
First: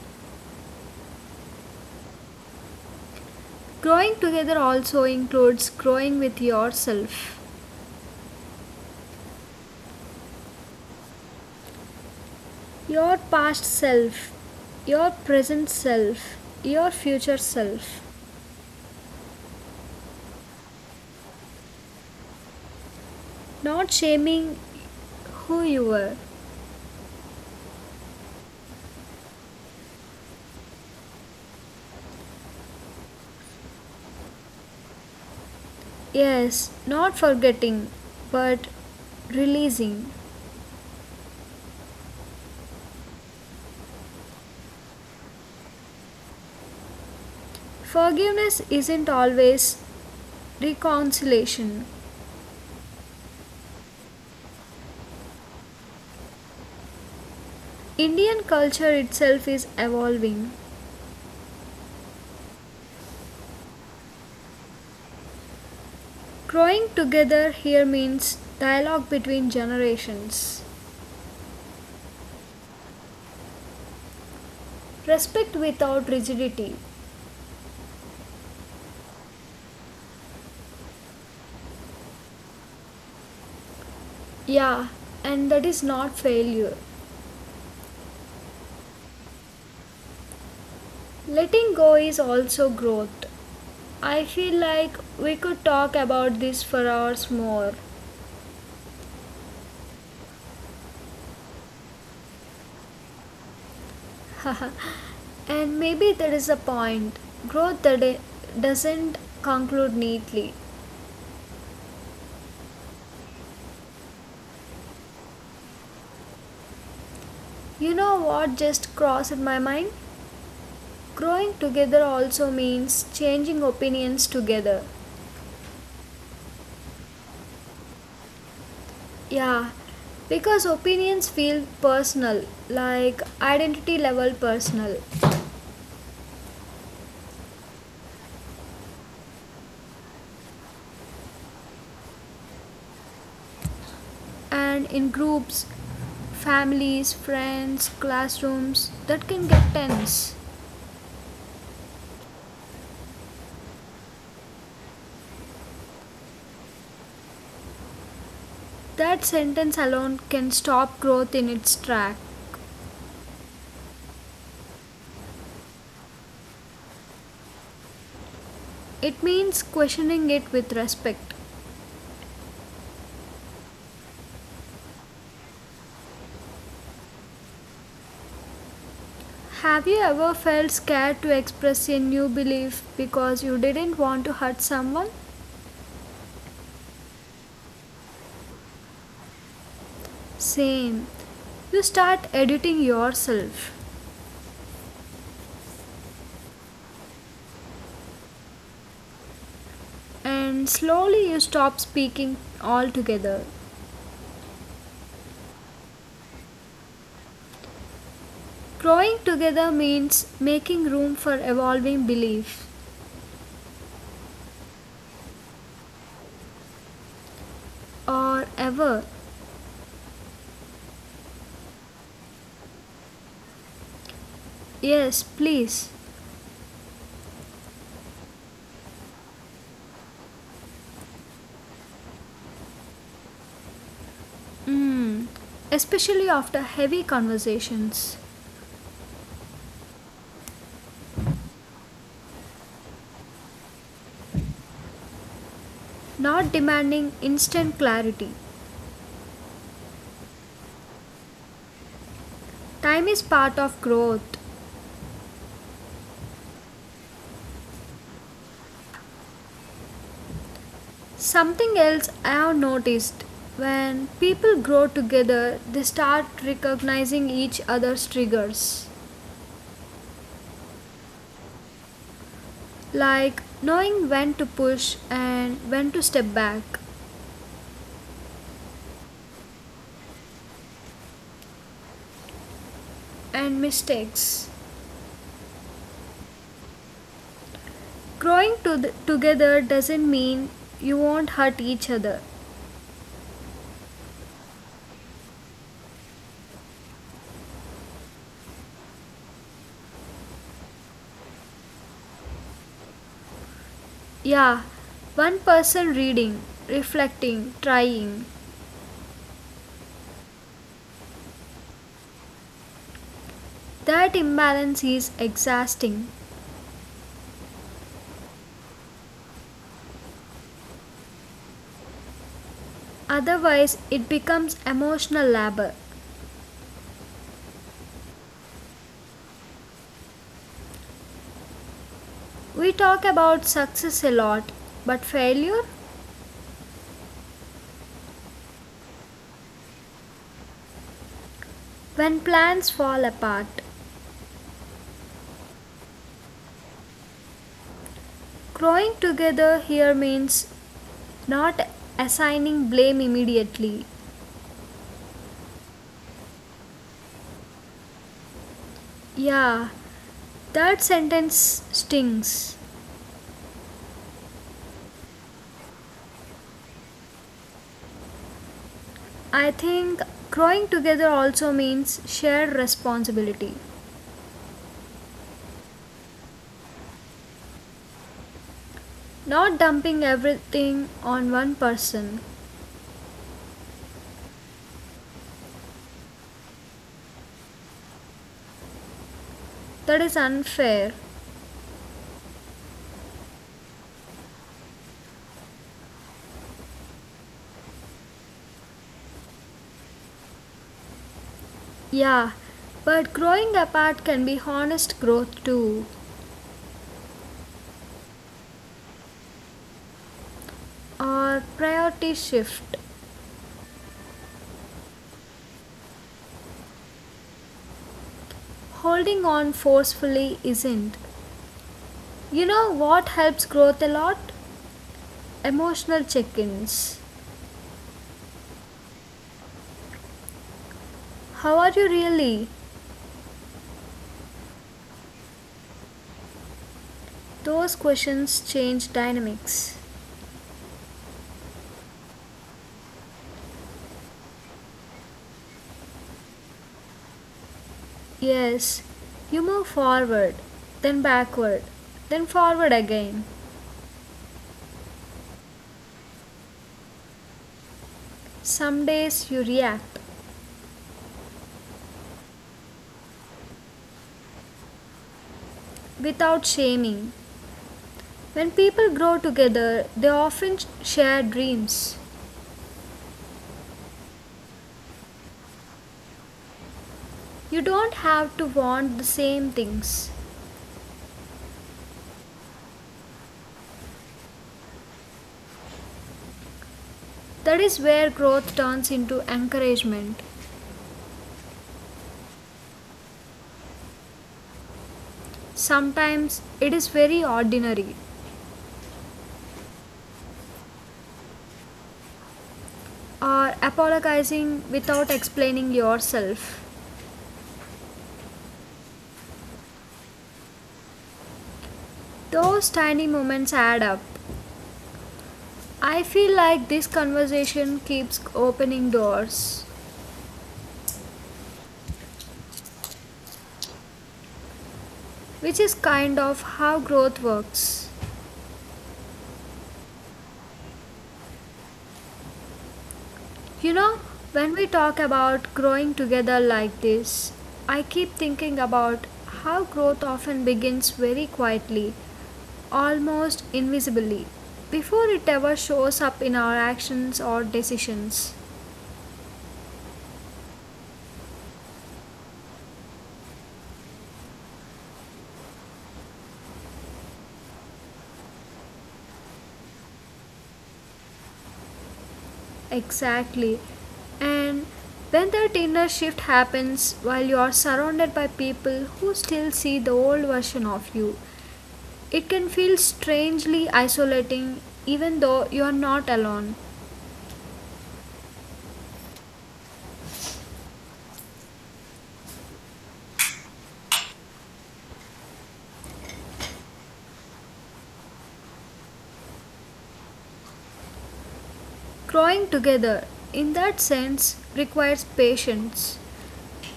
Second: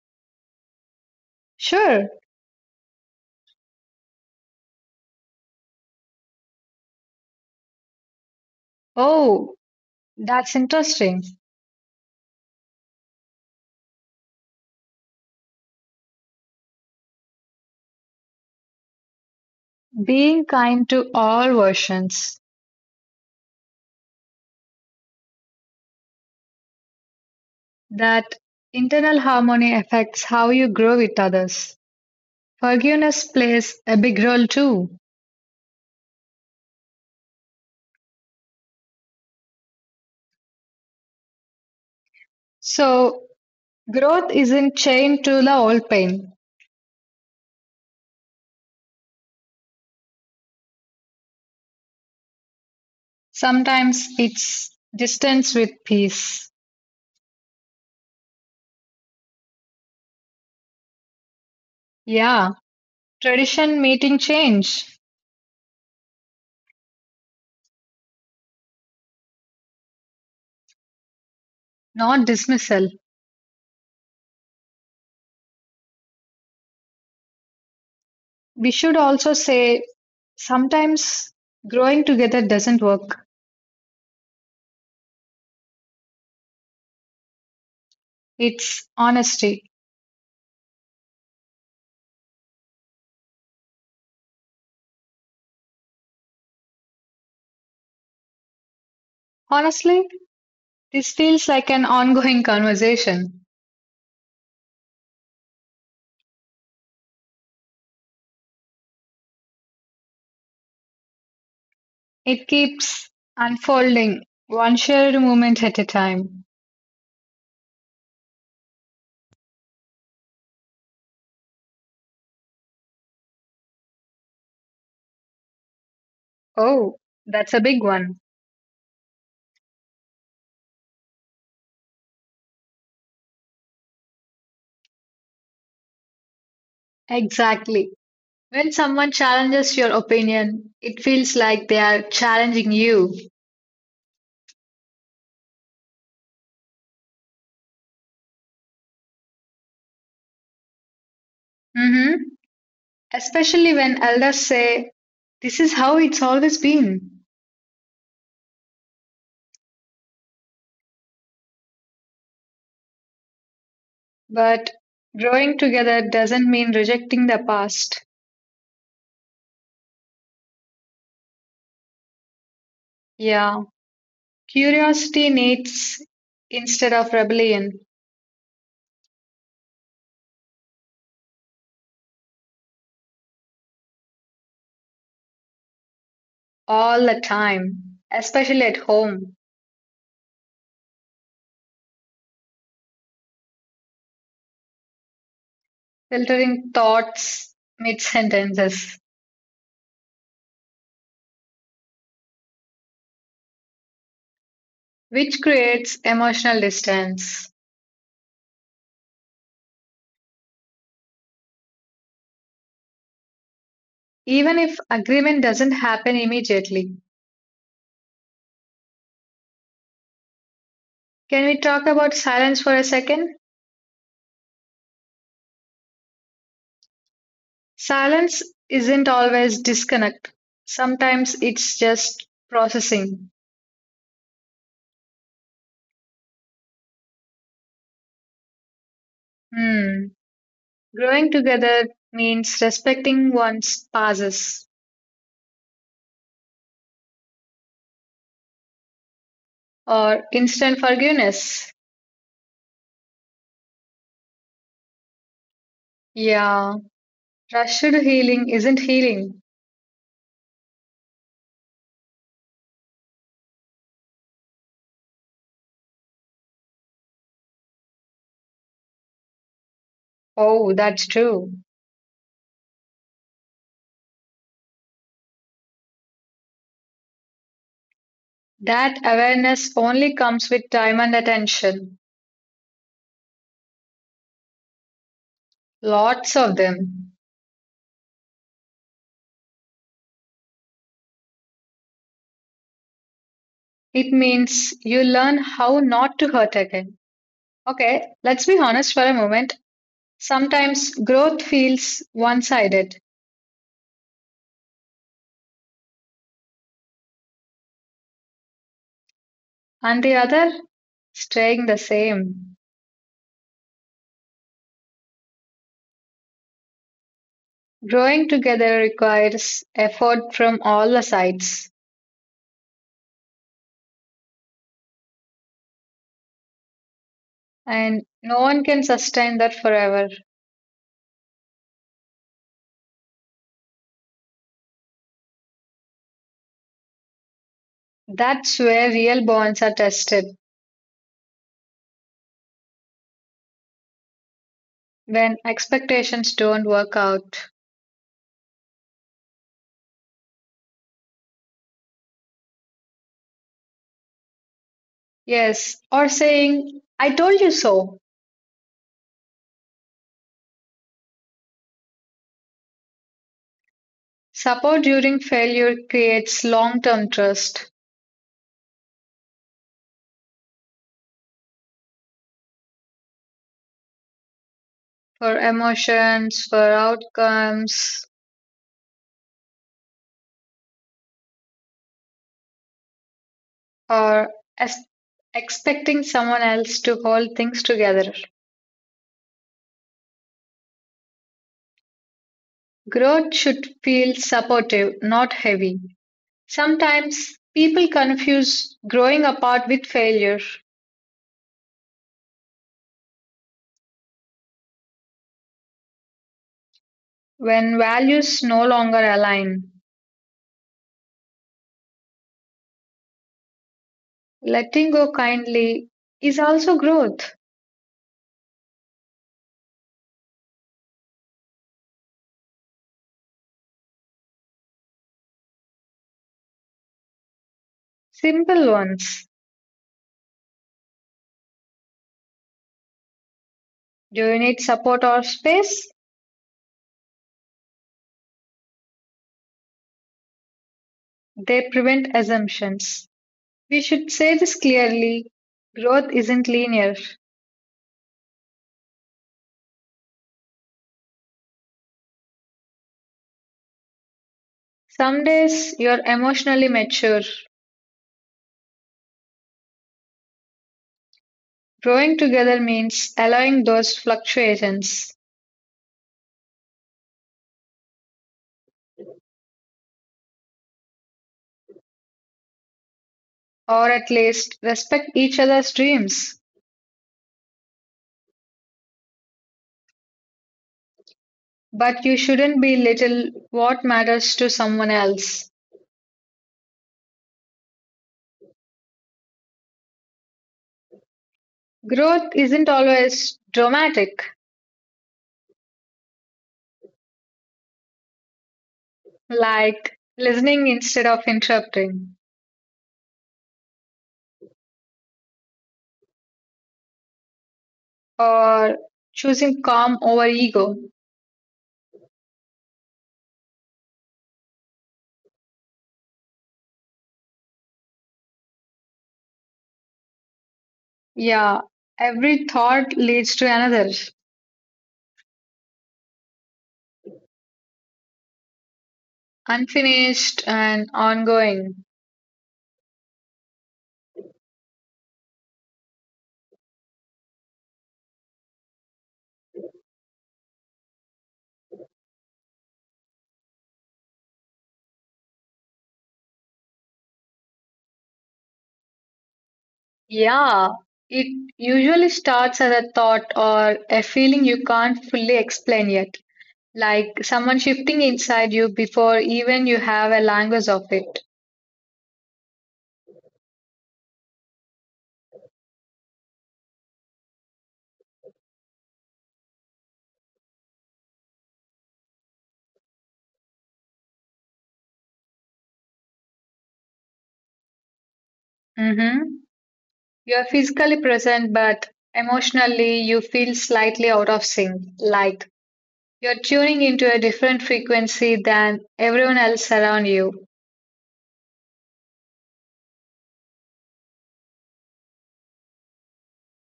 Speaker 2: Sure.
Speaker 1: Growing together also includes growing with yourself.
Speaker 2: Oh, that's interesting.
Speaker 1: Your past self, your present self, your future self.
Speaker 2: Being kind to all versions.
Speaker 1: Not shaming who you were.
Speaker 2: That internal harmony affects how you grow with others. Forgiveness plays a big role too.
Speaker 1: Yes, not forgetting, but releasing.
Speaker 2: So, growth isn't chained to the old pain.
Speaker 1: Forgiveness isn't always reconciliation.
Speaker 2: Sometimes it's distance with peace.
Speaker 1: Indian culture itself is evolving.
Speaker 2: Yeah. Tradition meeting change,
Speaker 1: Growing together here means dialogue between generations.
Speaker 2: not dismissal.
Speaker 1: Respect without rigidity.
Speaker 2: We should also say sometimes growing together doesn't work.
Speaker 1: Yeah, and that is not failure.
Speaker 2: It's honesty.
Speaker 1: Letting go is also growth. I feel like we could talk about this for hours more.
Speaker 2: Honestly, this feels like an ongoing conversation.
Speaker 1: And maybe there is a point. Growth that doesn't conclude neatly.
Speaker 2: It keeps unfolding, one shared moment at a time.
Speaker 1: You know what just crossed my mind? Growing together also means changing opinions together.
Speaker 2: Oh, that's a big one.
Speaker 1: Yeah, because opinions feel personal, like identity level personal.
Speaker 2: Exactly. When someone challenges your opinion, it feels like they are challenging you.
Speaker 1: And in groups, families, friends, classrooms, that can get tense.
Speaker 2: Mm-hmm. Especially when elders say, this is how it's always been.
Speaker 1: That sentence alone can stop growth in its track.
Speaker 2: But growing together doesn't mean rejecting the past.
Speaker 1: It means questioning it with respect.
Speaker 2: Yeah, curiosity needs instead of rebellion
Speaker 1: Have you ever felt scared to express a new belief because you didn't want to hurt someone?
Speaker 2: all the time, especially at home,
Speaker 1: Same. You start editing yourself
Speaker 2: filtering thoughts mid sentences,
Speaker 1: and slowly you stop speaking altogether.
Speaker 2: which creates emotional distance.
Speaker 1: Growing together means making room for evolving beliefs.
Speaker 2: Even if agreement doesn't happen immediately.
Speaker 1: Or ever.
Speaker 2: Can we talk about silence for a second?
Speaker 1: Yes, please.
Speaker 2: Silence isn't always disconnect. Sometimes it's just processing.
Speaker 1: Mm. Especially after heavy conversations.
Speaker 2: Hmm. Growing together means respecting one's pauses
Speaker 1: Not demanding instant clarity.
Speaker 2: or instant forgiveness.
Speaker 1: Time is part of growth.
Speaker 2: Yeah. Rushed healing isn't healing.
Speaker 1: Something else I have noticed, when people grow together, they start recognizing each other's triggers,
Speaker 2: Oh, that's true.
Speaker 1: like knowing when to push and when to step back,
Speaker 2: That awareness only comes with time and attention.
Speaker 1: and mistakes.
Speaker 2: Lots of them.
Speaker 1: Growing to together doesn't mean you won't hurt each other.
Speaker 2: It means you learn how not to hurt again. Okay, let's be honest for a moment. Sometimes growth feels one sided,
Speaker 1: Yeah, one person reading, reflecting, trying.
Speaker 2: and the other staying the same.
Speaker 1: That imbalance is exhausting.
Speaker 2: Growing together requires effort from all the sides,
Speaker 1: Otherwise, it becomes emotional labor.
Speaker 2: and no one can sustain that forever.
Speaker 1: We talk about success a lot, but failure?
Speaker 2: That's where real bonds are tested
Speaker 1: When plans fall apart.
Speaker 2: when expectations don't work out.
Speaker 1: Growing together here means not assigning blame immediately.
Speaker 2: Yes, or saying, I told you so.
Speaker 1: Yeah, that sentence stings.
Speaker 2: Support during failure creates long term trust
Speaker 1: I think growing together also means shared responsibility.
Speaker 2: for emotions, for outcomes,
Speaker 1: Not dumping everything on one person.
Speaker 2: or as expecting someone else to hold things together.
Speaker 1: That is unfair.
Speaker 2: Growth should feel supportive, not heavy. Sometimes people confuse growing apart with failure
Speaker 1: Yeah, but growing apart can be honest growth too,
Speaker 2: when values no longer align.
Speaker 1: or priority shift.
Speaker 2: Letting go kindly is also growth.
Speaker 1: Holding on forcefully isn't. You know what helps growth a lot? Emotional check ins.
Speaker 2: Simple ones.
Speaker 1: How are you really?
Speaker 2: Do you need support or space?
Speaker 1: Those questions change dynamics.
Speaker 2: They prevent assumptions. We should say this clearly growth isn't linear.
Speaker 1: Yes, you move forward, then backward, then forward again.
Speaker 2: Some days you're emotionally mature.
Speaker 1: Some days you react
Speaker 2: Growing together means allowing those fluctuations,
Speaker 1: without shaming. When people grow together, they often share dreams.
Speaker 2: or at least respect each other's dreams.
Speaker 1: You don't have to want the same things.
Speaker 2: But you shouldn't belittle what matters to someone else.
Speaker 1: That is where growth turns into encouragement.
Speaker 2: Growth isn't always dramatic,
Speaker 1: Sometimes it is very ordinary
Speaker 2: like listening instead of interrupting,
Speaker 1: or apologizing without explaining yourself.
Speaker 2: or choosing calm over ego.
Speaker 1: Those tiny moments add up. I feel like this conversation keeps opening doors,
Speaker 2: Yeah, every thought leads to another,
Speaker 1: which is kind of how growth works.
Speaker 2: unfinished and ongoing.
Speaker 1: You know, when we talk about growing together like this, I keep thinking about how growth often begins very quietly, almost invisibly, before it ever shows up in our actions or decisions.
Speaker 2: Yeah, it usually starts as a thought or a feeling you can't fully explain yet, like someone shifting inside you before even you have a language of it.
Speaker 1: Exactly. And when that inner shift happens while you are surrounded by people who still see the old version of you, it can feel strangely isolating even though you are not alone.
Speaker 2: hmm You're physically present, but emotionally you feel slightly out of sync, like you're tuning into a different frequency than everyone else around you.
Speaker 1: Growing together, in that sense, requires patience,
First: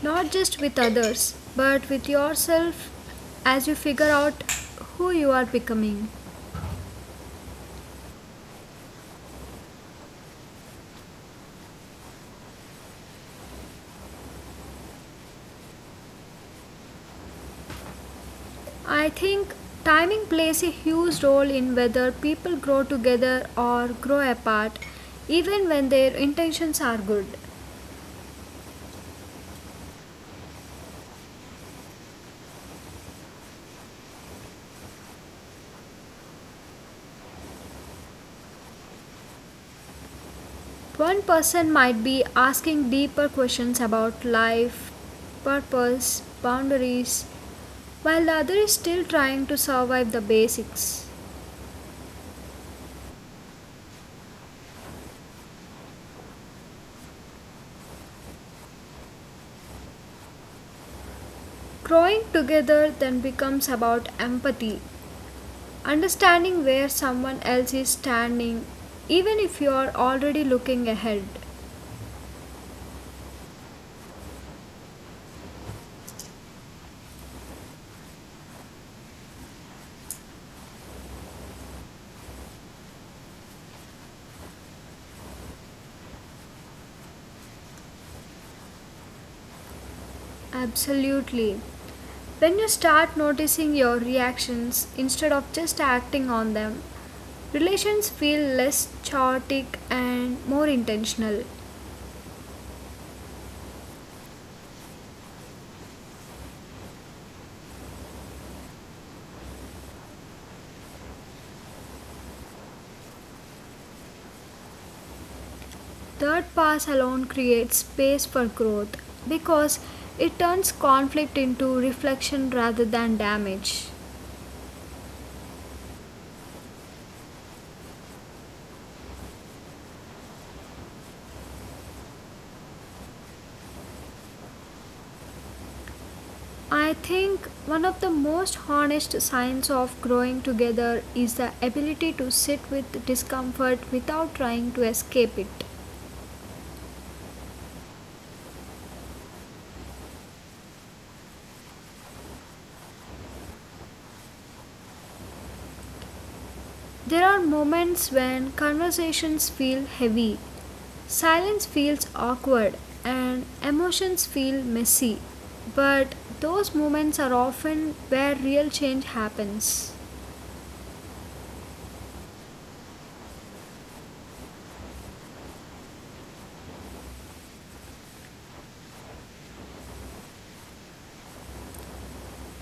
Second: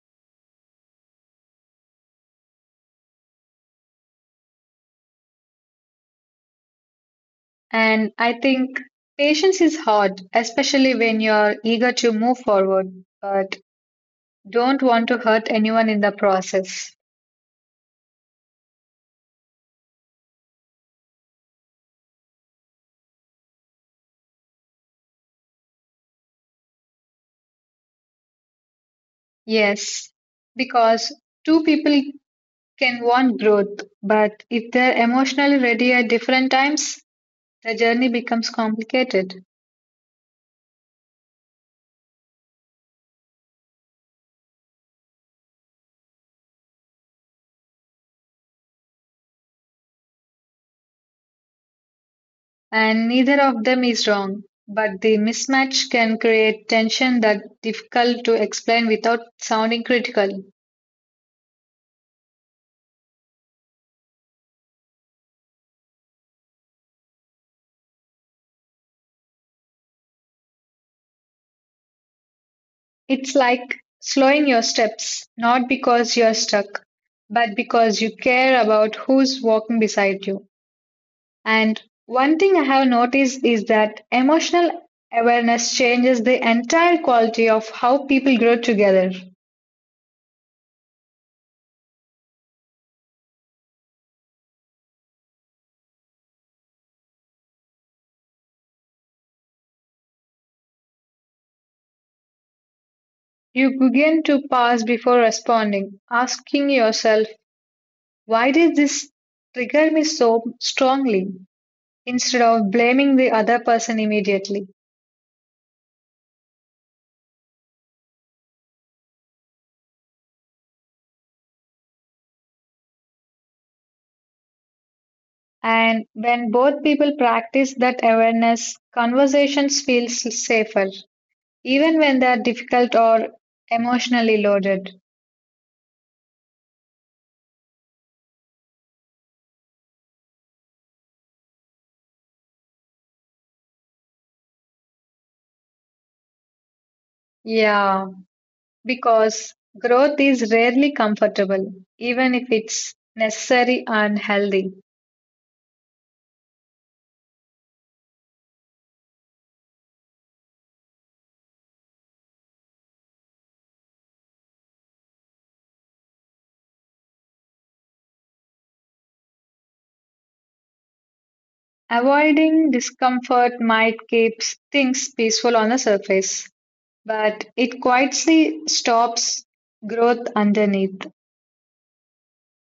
Speaker 1: not just with others, but with yourself as you figure out who you are becoming.
Speaker 2: And I think patience is hard, especially when you're eager to move forward. But Don't want to hurt anyone in the process.
Speaker 1: I think timing plays a huge role in whether people grow together or grow apart, even when their intentions are good.
Speaker 2: Yes, because two people can want growth, but if they're emotionally ready at different times, the journey becomes complicated.
Speaker 1: One person might be asking deeper questions about life, purpose, boundaries, while the other is still trying to survive the basics.
Speaker 2: And neither of them is wrong, but the mismatch can create tension that's difficult to explain without sounding critical.
Speaker 1: Growing together then becomes about empathy, understanding where someone else is standing, even if you are already looking ahead.
Speaker 2: It's like slowing your steps, not because you're stuck, but because you care about who's walking beside you. And one thing I have noticed is that emotional awareness changes the entire quality of how people grow together.
Speaker 1: Absolutely. When you start noticing your reactions instead of just acting on them, relations feel less chaotic and more intentional.
Speaker 2: You begin to pause before responding, asking yourself, why did this trigger me so strongly? Instead of blaming the other person immediately.
Speaker 1: Third pass alone creates space for growth because it turns conflict into reflection rather than damage.
Speaker 2: And when both people practice that awareness, conversations feel safer, even when they are difficult or emotionally loaded.
Speaker 1: I think one of the most honest signs of growing together is the ability to sit with discomfort without trying to escape it.
Speaker 2: Yeah. Because growth is rarely comfortable, even if it's necessary and healthy.
Speaker 1: There are moments when conversations feel heavy, silence feels awkward, and emotions feel messy. But those moments are often where real change happens.
Speaker 2: Avoiding discomfort might keep things peaceful on the surface, but it quietly stops growth underneath.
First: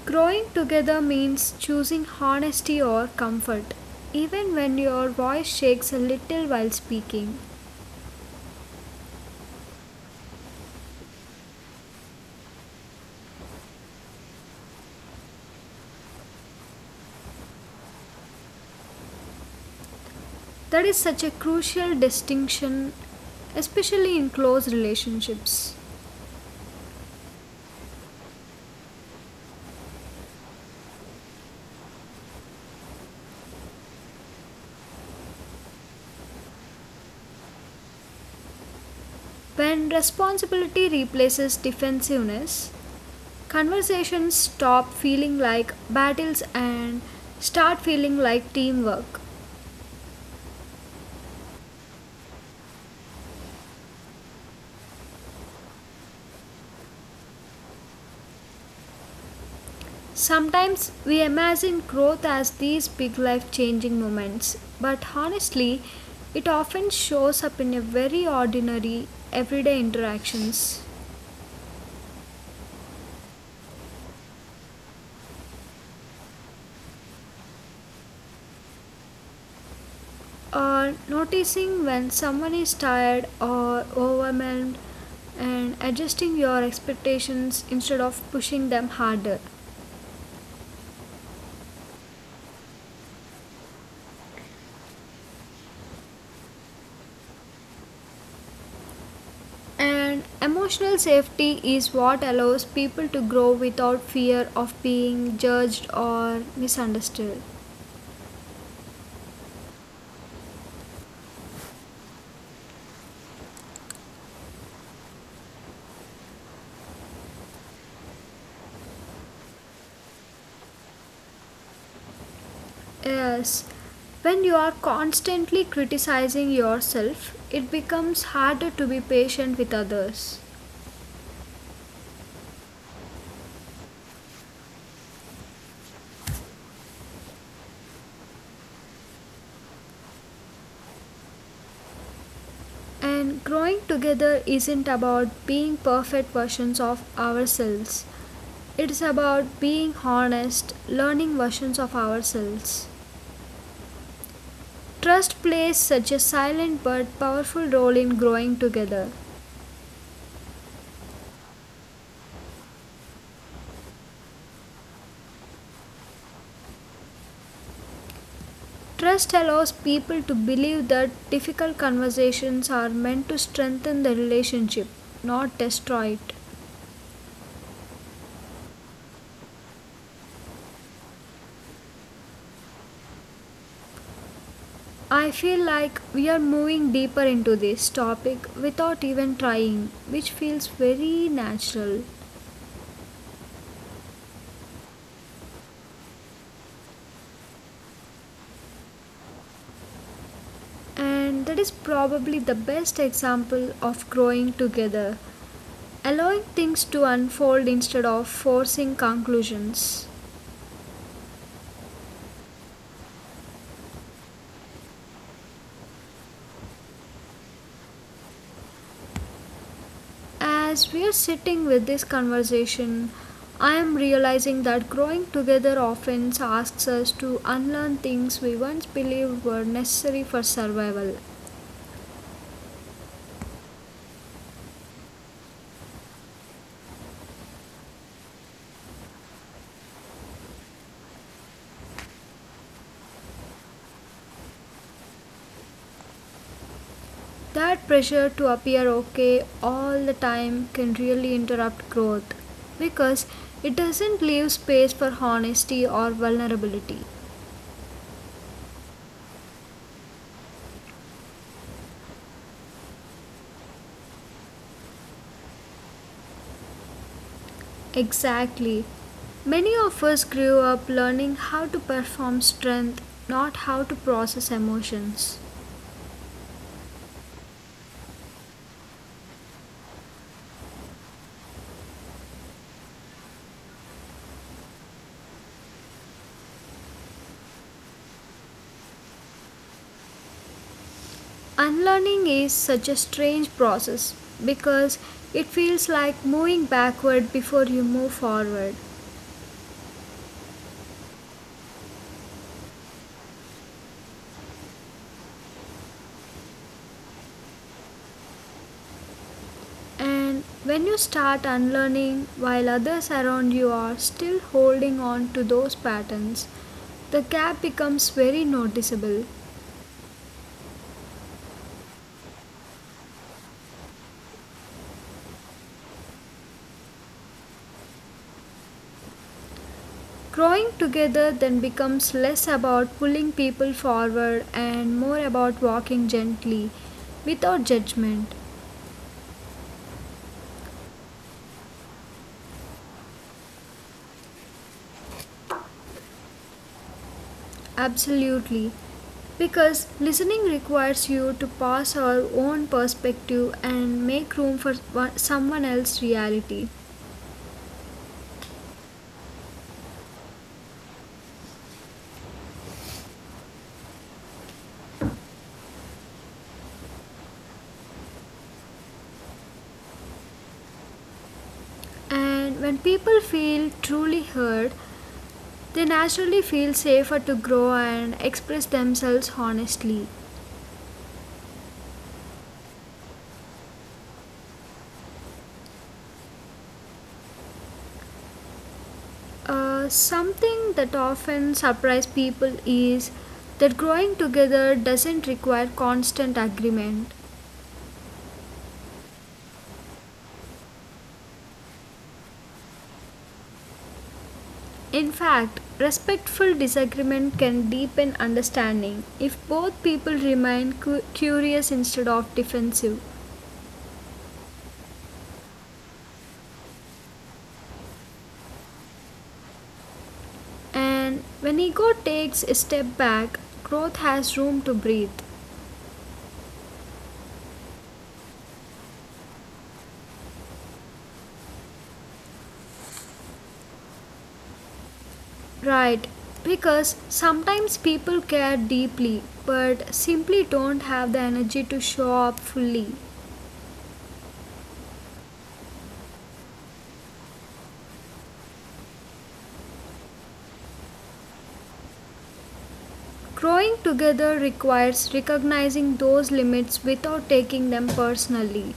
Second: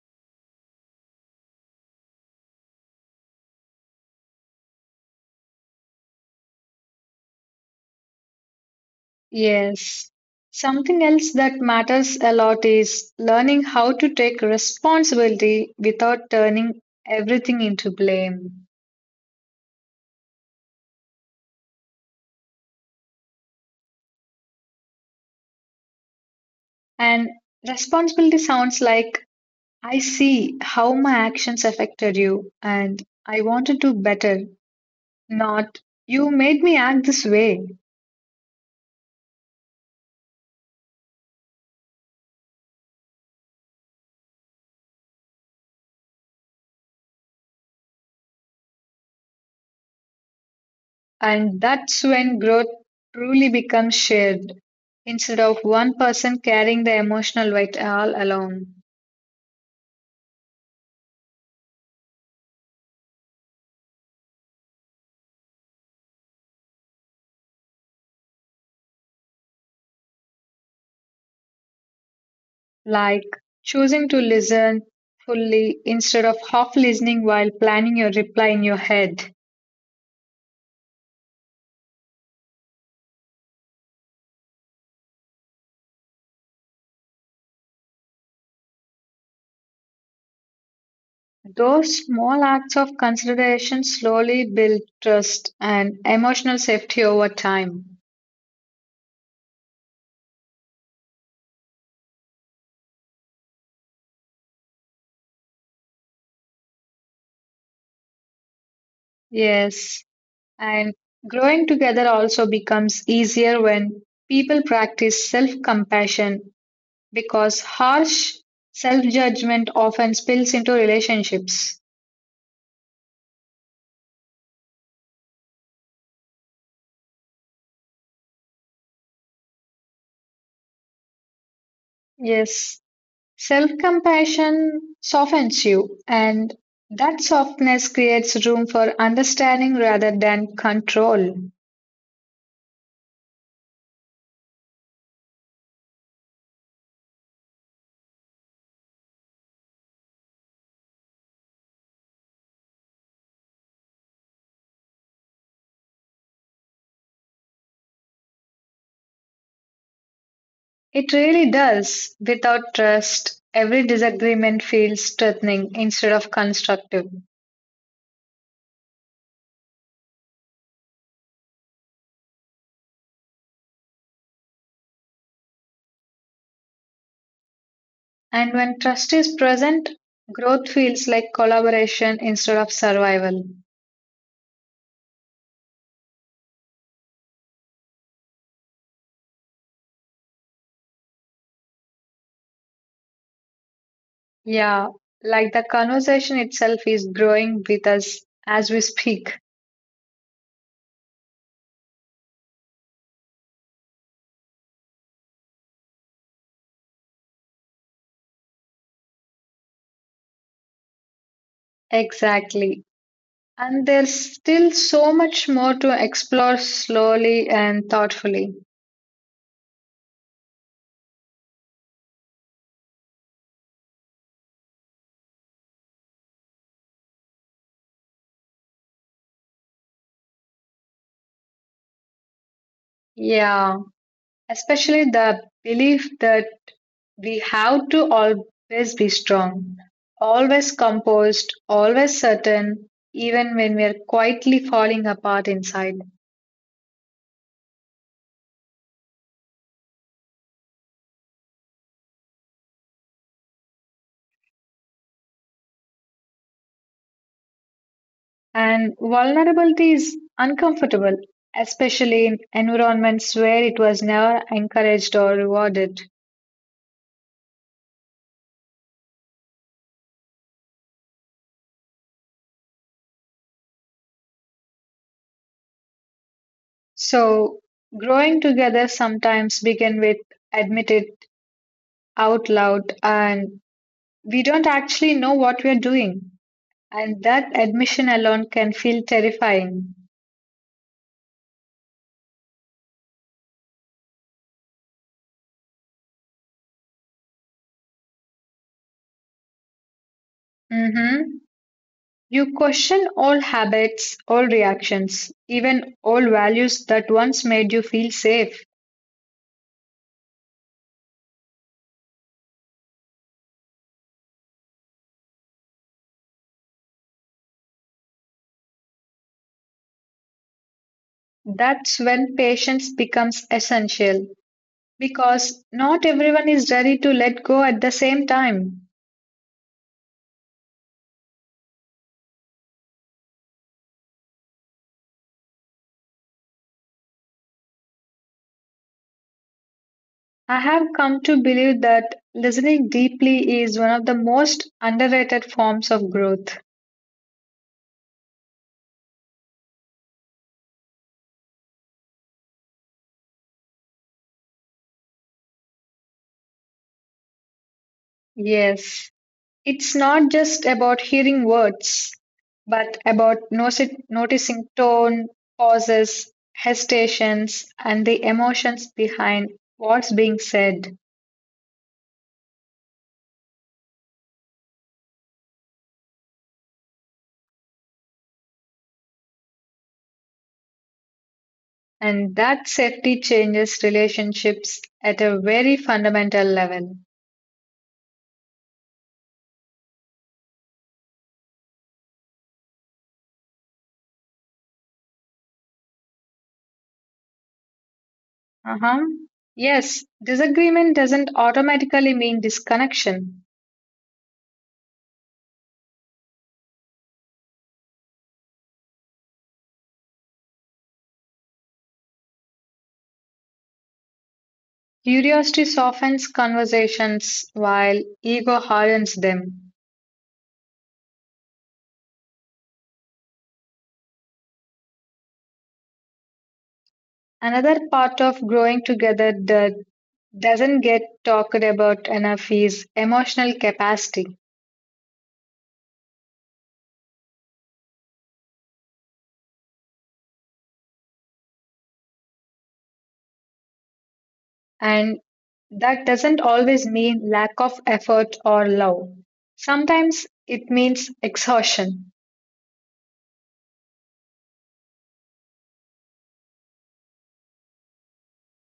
Speaker 1: Growing together means choosing honesty or comfort, even when your voice shakes a little while speaking.
Speaker 2: Yes. Something else that matters a lot is learning how to take responsibility without turning everything into blame.
Speaker 1: That is such a crucial distinction, especially in close relationships.
Speaker 2: And responsibility sounds like I see how my actions affected you, and I wanted to better, not you made me act this way.
Speaker 1: When responsibility replaces defensiveness, conversations stop feeling like battles and start feeling like teamwork.
Speaker 2: And that's when growth truly becomes shared, instead of one person carrying the emotional weight all alone.
Speaker 1: Sometimes we imagine growth as these big life changing moments, but honestly, it often shows up in a very ordinary, everyday interactions.
Speaker 2: Like choosing to listen fully instead of half listening while planning your reply in your head.
Speaker 1: Noticing when someone is tired or overwhelmed and adjusting your expectations instead of pushing them harder.
Speaker 2: Those small acts of consideration slowly build trust and emotional safety over time.
Speaker 1: And emotional safety is what allows people to grow without fear of being judged or misunderstood.
Speaker 2: Yes. And growing together also becomes easier when people practice self compassion because harsh self judgment often spills into relationships.
Speaker 1: Yes, when you are constantly criticizing yourself, it becomes harder to be patient with others.
Speaker 2: Yes, self compassion softens you, and that softness creates room for understanding rather than control.
Speaker 1: And growing together isn't about being perfect versions of ourselves. It's about being honest, learning versions of ourselves. Trust plays such a silent but powerful role in growing together.
Speaker 2: It really does. Without trust, every disagreement feels threatening instead of constructive.
Speaker 1: Trust allows people to believe that difficult conversations are meant to strengthen the relationship, not destroy it.
Speaker 2: And when trust is present, growth feels like collaboration instead of survival.
Speaker 1: I feel like we are moving deeper into this topic without even trying, which feels very natural.
Speaker 2: Yeah, like the conversation itself is growing with us as we speak.
Speaker 1: And that is probably the best example of growing together, allowing things to unfold instead of forcing conclusions.
Speaker 2: Exactly. And there's still so much more to explore slowly and thoughtfully.
Speaker 1: As we are sitting with this conversation, I am realizing that growing together often asks us to unlearn things we once believed were necessary for survival.
Speaker 2: Yeah, especially the belief that we have to always be strong, always composed, always certain, even when we're quietly falling apart inside.
Speaker 1: That pressure to appear okay all the time can really interrupt growth because it doesn't leave space for honesty or vulnerability.
Speaker 2: And vulnerability is uncomfortable, especially in environments where it was never encouraged or rewarded.
Speaker 1: Exactly. Many of us grew up learning how to perform strength, not how to process emotions.
Speaker 2: So, growing together sometimes begin with admit it out loud, and we don't actually know what we are doing. And that admission alone can feel terrifying.
Speaker 1: Unlearning is such a strange process because it feels like moving backward before you move forward.
Speaker 2: Mm-hmm. You question all habits, all reactions, even all values that once made you feel safe.
Speaker 1: And when you start unlearning while others around you are still holding on to those patterns, the gap becomes very noticeable.
Speaker 2: That's when patience becomes essential because not everyone is ready to let go at the same time.
Speaker 1: Growing together then becomes less about pulling people forward and more about walking gently, without judgment.
Speaker 2: I have come to believe that listening deeply is one of the most underrated forms of growth.
Speaker 1: Absolutely. Because listening requires you to pass our own perspective and make room for someone else's reality.
Speaker 2: Yes, it's not just about hearing words, but about noticing tone, pauses, hesitations, and the emotions behind what's being said.
Speaker 1: And when people feel truly heard, they naturally feel safer to grow and express themselves honestly.
Speaker 2: And that safety changes relationships at a very fundamental level.
Speaker 1: Something that often surprises people is that growing together doesn't require constant agreement.
Speaker 2: Uh-huh. Yes, disagreement doesn't automatically mean disconnection.
Speaker 1: In fact, respectful disagreement can deepen understanding if both people remain curious instead of defensive.
Speaker 2: Curiosity softens conversations while ego hardens them.
Speaker 1: And when ego takes a step back, growth has room to breathe.
Speaker 2: Another part of growing together that doesn't get talked about enough is emotional capacity.
Speaker 1: Right, because sometimes people care deeply but simply don't have the energy to show up fully.
Speaker 2: And that doesn't always mean lack of effort or love. Sometimes it means exhaustion.
Speaker 1: Growing together requires recognizing those limits without taking them personally.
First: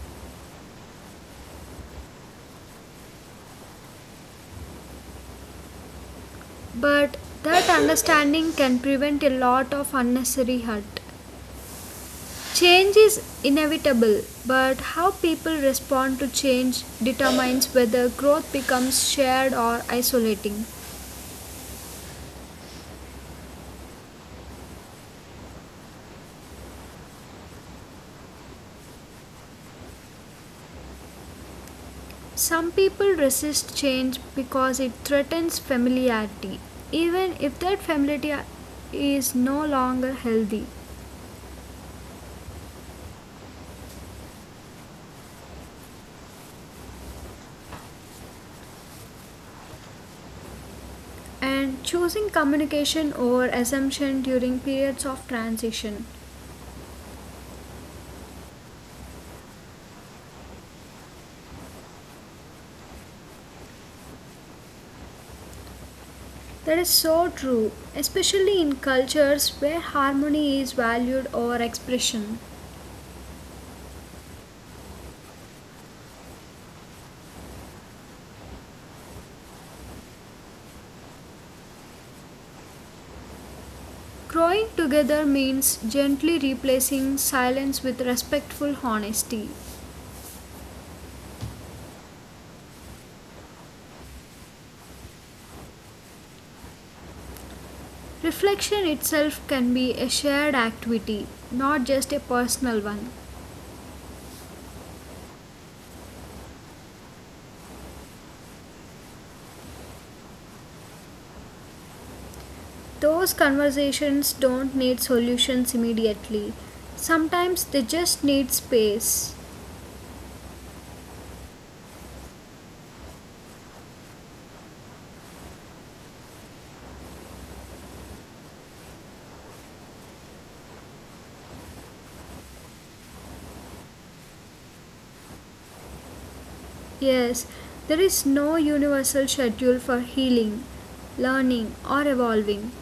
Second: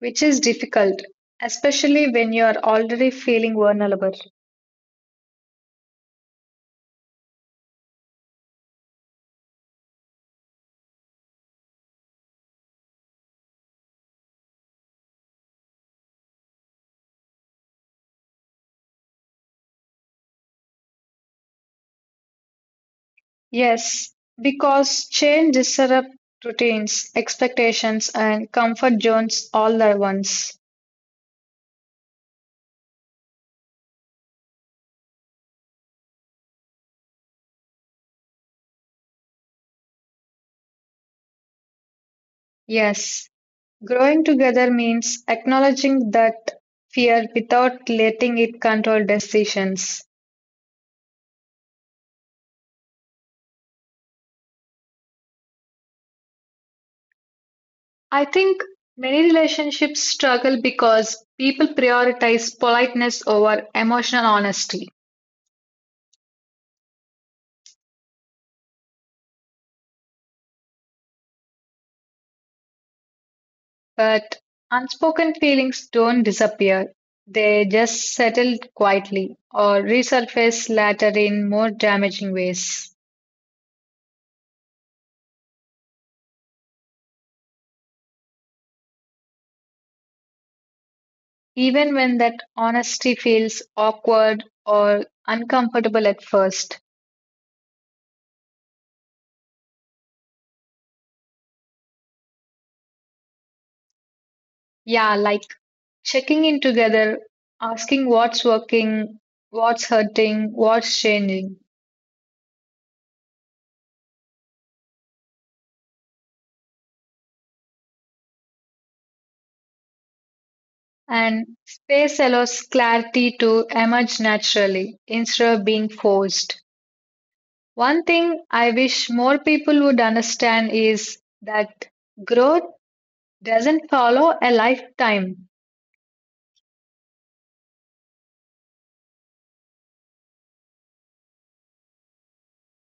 Speaker 2: Which is difficult, especially when you are already feeling vulnerable.
Speaker 1: But that understanding can prevent a lot of unnecessary hurt. Change is inevitable, but how people respond to change determines whether growth becomes shared or isolating.
Speaker 2: Yes, because change disrupts routines, expectations, and comfort zones all at once.
Speaker 1: Some people resist change because it threatens familiarity, even if that familiarity is no longer healthy,
Speaker 2: Yes, growing together means acknowledging that fear without letting it control decisions.
Speaker 1: and choosing communication over assumption during periods of transition.
Speaker 2: I think many relationships struggle because people prioritize politeness over emotional honesty.
Speaker 1: That is so true, especially in cultures where harmony is valued over expression.
Speaker 2: But unspoken feelings don't disappear. They just settle quietly or resurface later in more damaging ways.
Speaker 1: Growing together means gently replacing silence with respectful honesty.
Speaker 2: Even when that honesty feels awkward or uncomfortable at first.
Speaker 1: Reflection itself can be a shared activity, not just a personal one.
Speaker 2: Yeah, like checking in together, asking what's working, what's hurting, what's changing.
Speaker 1: Those conversations don't need solutions immediately. Sometimes they just need space.
Speaker 2: And space allows clarity to emerge naturally instead of being forced. One thing I wish more people would understand is that growth doesn't follow a lifetime.
Speaker 1: Yes, there is no universal schedule for healing, learning, or evolving.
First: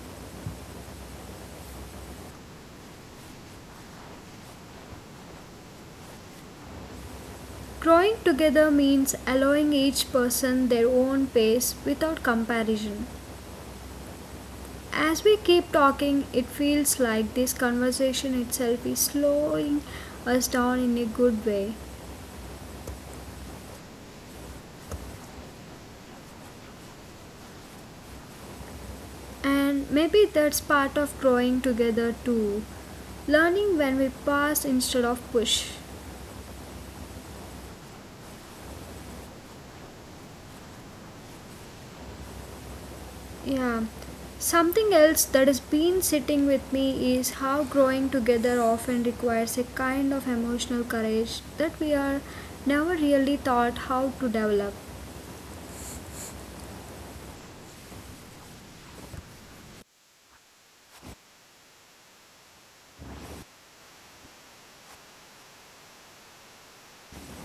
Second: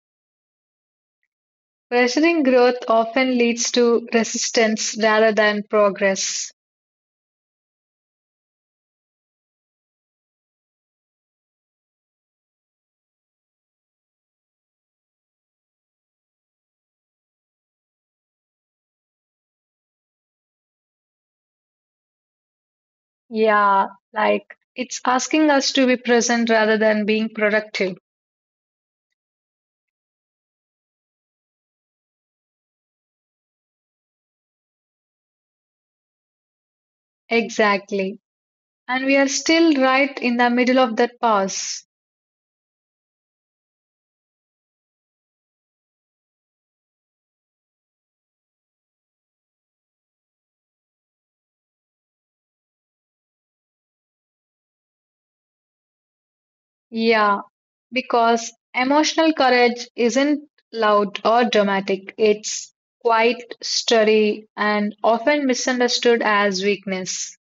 Speaker 2: Pressuring growth often leads to resistance rather than progress.
Speaker 1: Growing together means allowing each person their own pace without comparison. As we keep talking, it feels like this conversation itself is slowing us down in a good way.
Speaker 2: Yeah, like it's asking us to be present rather than being productive.
Speaker 1: And maybe that's part of growing together too. Learning when we pass instead of push.
Speaker 2: Exactly. And we are still right in the middle of that pause.
Speaker 1: Yeah. Something else that has been sitting with me is how growing together often requires a kind of emotional courage that we are never really taught how to develop.
Speaker 2: Yeah, because emotional courage isn't loud or dramatic, it's quite sturdy and often misunderstood as weakness,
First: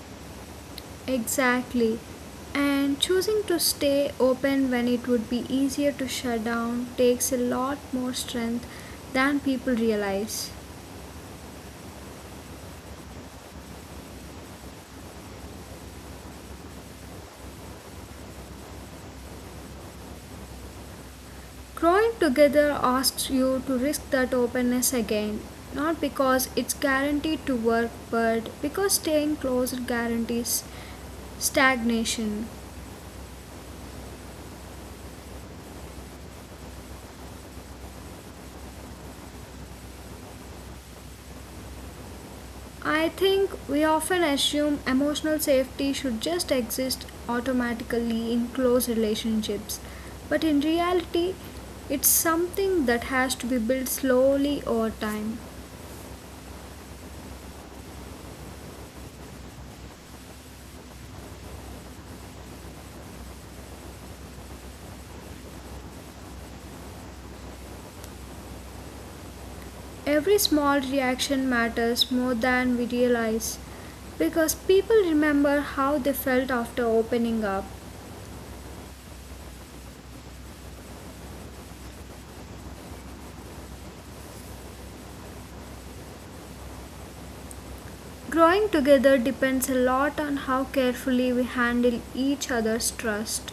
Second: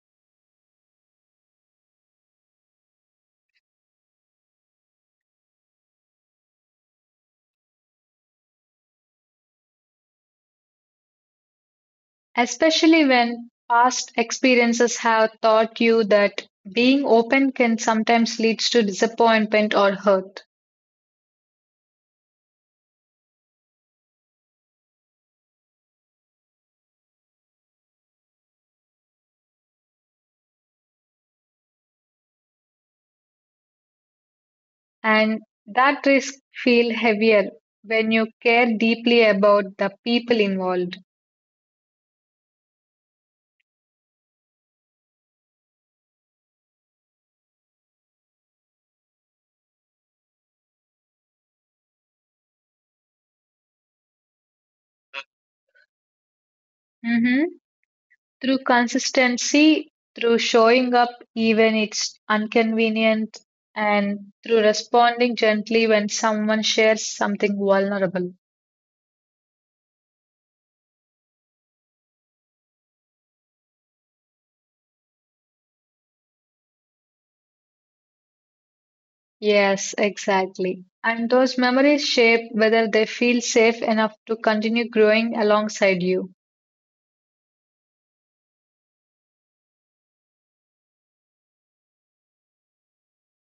Speaker 1: Exactly. And choosing to stay open when it would be easier to shut down takes a lot more strength than people realize.
Speaker 2: especially when past experiences have taught you that being open can sometimes lead to disappointment or hurt.
Speaker 1: Growing together asks you to risk that openness again, not because it's guaranteed to work, but because staying closer guarantees stagnation.
Speaker 2: And that risk feel heavier when you care deeply about the people involved.
Speaker 1: I think we often assume emotional safety should just exist automatically in close relationships, but in reality, it's something that has to be built slowly over time.
Speaker 2: Mm-hmm. Through consistency, through showing up even it's inconvenient, and through responding gently when someone shares something vulnerable.
Speaker 1: Every small reaction matters more than we realize because people remember how they felt after opening up.
Speaker 2: Yes, exactly. And those memories shape whether they feel safe enough to continue growing alongside you.
Speaker 1: Growing together depends a lot on how carefully we handle each other's trust.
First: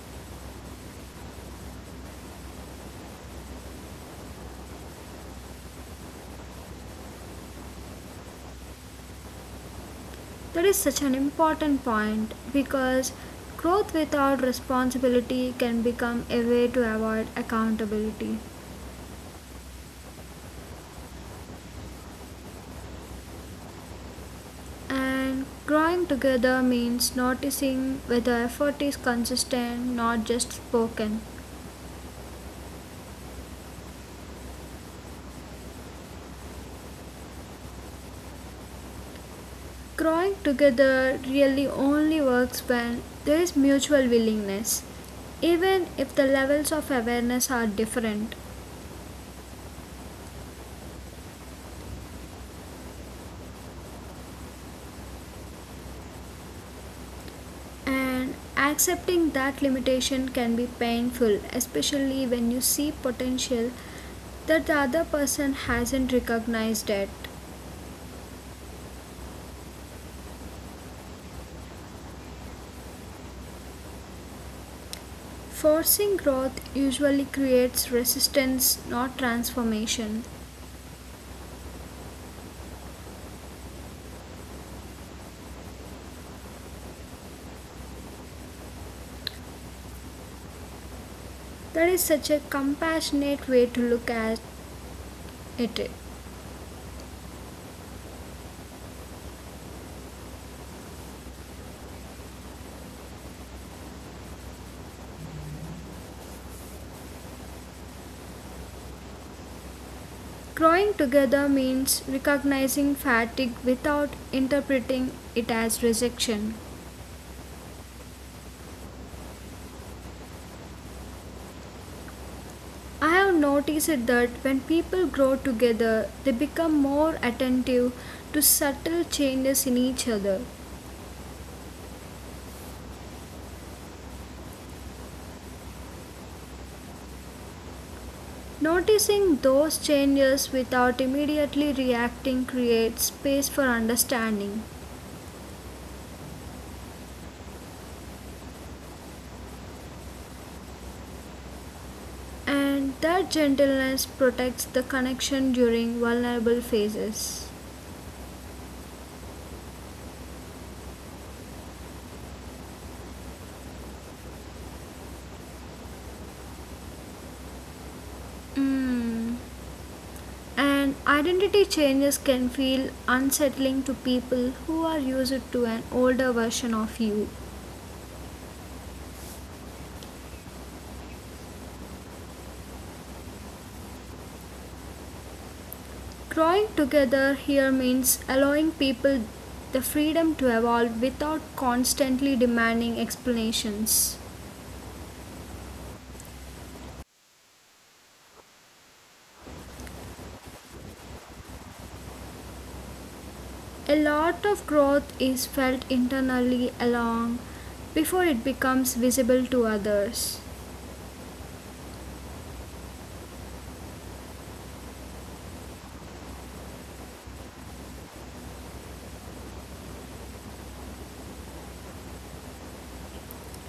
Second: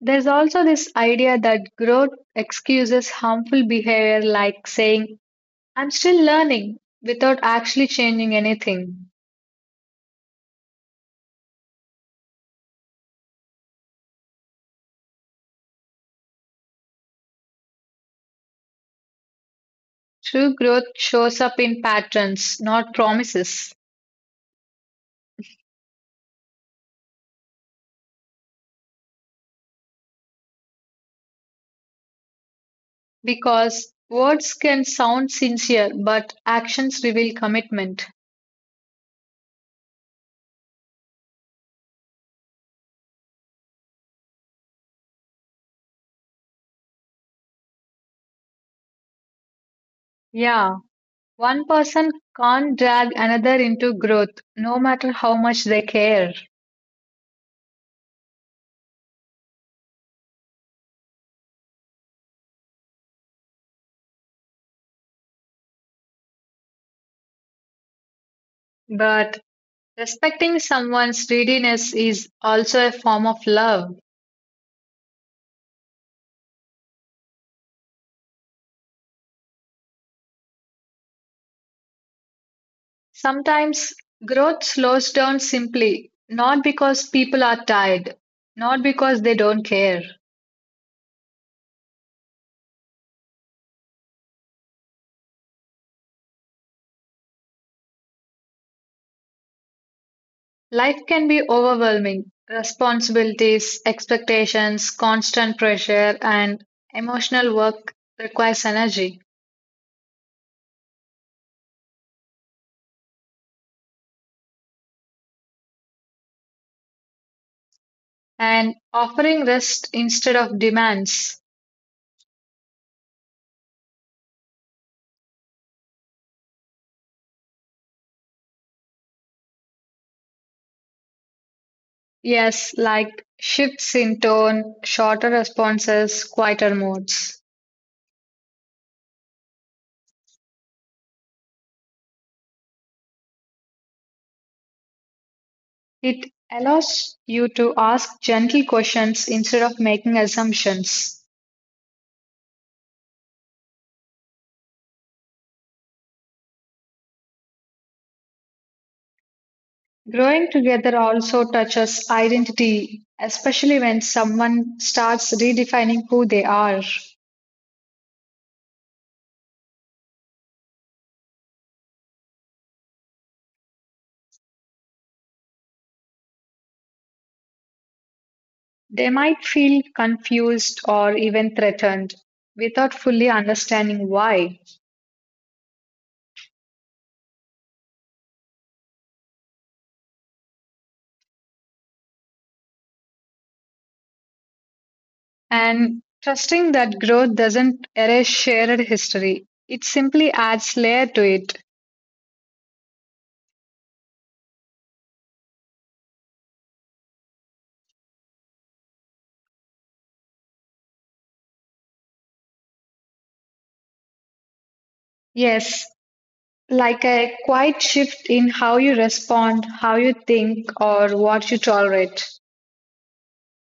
Speaker 2: There's also this idea that growth excuses harmful behavior like saying, I'm still learning, without actually changing anything.
Speaker 1: That is such an important point because growth without responsibility can become a way to avoid accountability.
Speaker 2: True growth shows up in patterns, not promises,
Speaker 1: And growing together means noticing whether effort is consistent, not just spoken.
Speaker 2: because words can sound sincere, but actions reveal commitment.
Speaker 1: Growing together really only works when there is mutual willingness, even if the levels of awareness are different.
Speaker 2: Yeah, one person can't drag another into growth, no matter how much they care.
Speaker 1: And accepting that limitation can be painful, especially when you see potential that the other person hasn't recognized it.
Speaker 2: But respecting someone's readiness is also a form of love.
Speaker 1: Forcing growth usually creates resistance, not transformation.
Speaker 2: Sometimes growth slows down simply, not because people are tired, not because they don't care.
Speaker 1: That is such a compassionate way to look at it.
Speaker 2: Life can be overwhelming. Responsibilities, expectations, constant pressure, and emotional work requires energy.
Speaker 1: Growing together means recognizing fatigue without interpreting it as rejection.
Speaker 2: And offering rest instead of demands.
Speaker 1: I have noticed that when people grow together, they become more attentive to subtle changes in each other.
Speaker 2: Yes, like shifts in tone, shorter responses, quieter modes.
Speaker 1: Noticing those changes without immediately reacting creates space for understanding,
Speaker 2: It allows you to ask gentle questions instead of making assumptions.
Speaker 1: and that gentleness protects the connection during vulnerable phases.
Speaker 2: Growing together also touches identity, especially when someone starts redefining who they are.
Speaker 1: Mm. And identity changes can feel unsettling to people who are used to an older version of you.
Speaker 2: They might feel confused or even threatened without fully understanding why.
Speaker 1: Growing together here means allowing people the freedom to evolve without constantly demanding explanations.
Speaker 2: And trusting that growth doesn't erase shared history, it simply adds layer to it.
Speaker 1: A lot of growth is felt internally along before it becomes visible to others.
Speaker 2: Yes, like a quiet shift in how you respond, how you think, or what you tolerate.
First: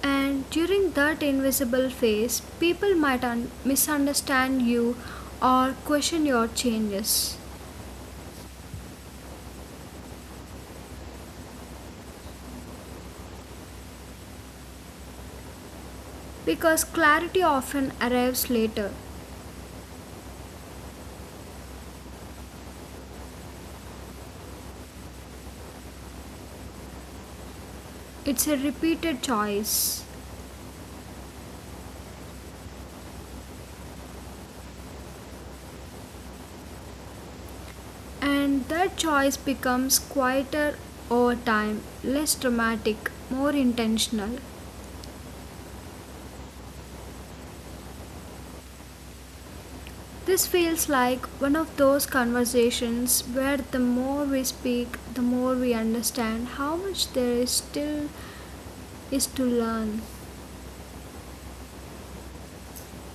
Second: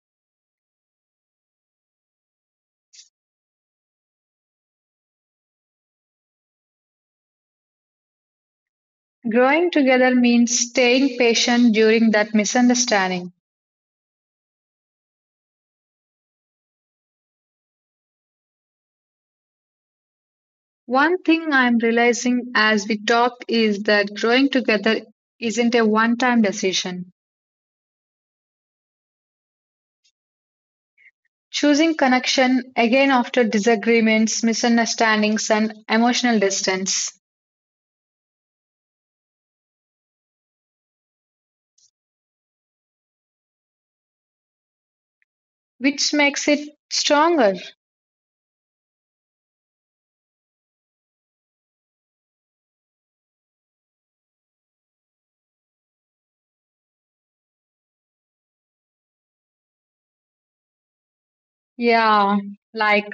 Speaker 1: And during that invisible phase, people might misunderstand you or question your changes
Speaker 2: Growing together means staying patient during that misunderstanding.
Speaker 1: because clarity often arrives later.
Speaker 2: One thing I'm realizing as we talk is that growing together isn't a one time decision.
Speaker 1: It's a repeated choice,
Speaker 2: Choosing connection again after disagreements, misunderstandings, and emotional distance,
Speaker 1: and that choice becomes quieter over time, less dramatic, more intentional.
Speaker 2: which makes it stronger.
Speaker 1: This feels like one of those conversations where the more we speak, the more we understand how much there is still is to learn.
Speaker 2: Yeah, like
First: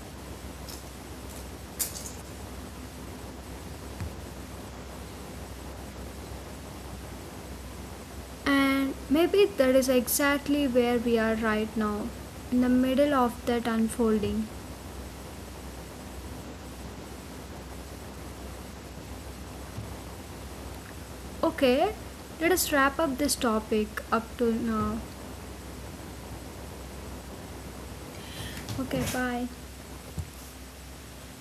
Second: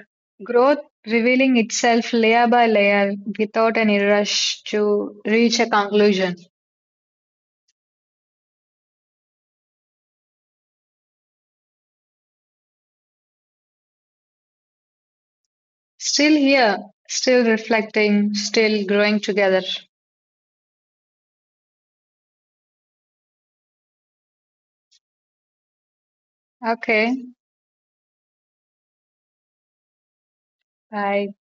Speaker 2: growth revealing itself layer by layer without any rush to reach a conclusion.
Speaker 1: And maybe that is exactly where we are right now, in the middle of that unfolding.
Speaker 2: Still here, still reflecting, still growing together.
Speaker 1: Okay, let us wrap up this topic up to now.
Speaker 2: Okay,
Speaker 1: Okay, bye.
Speaker 2: bye.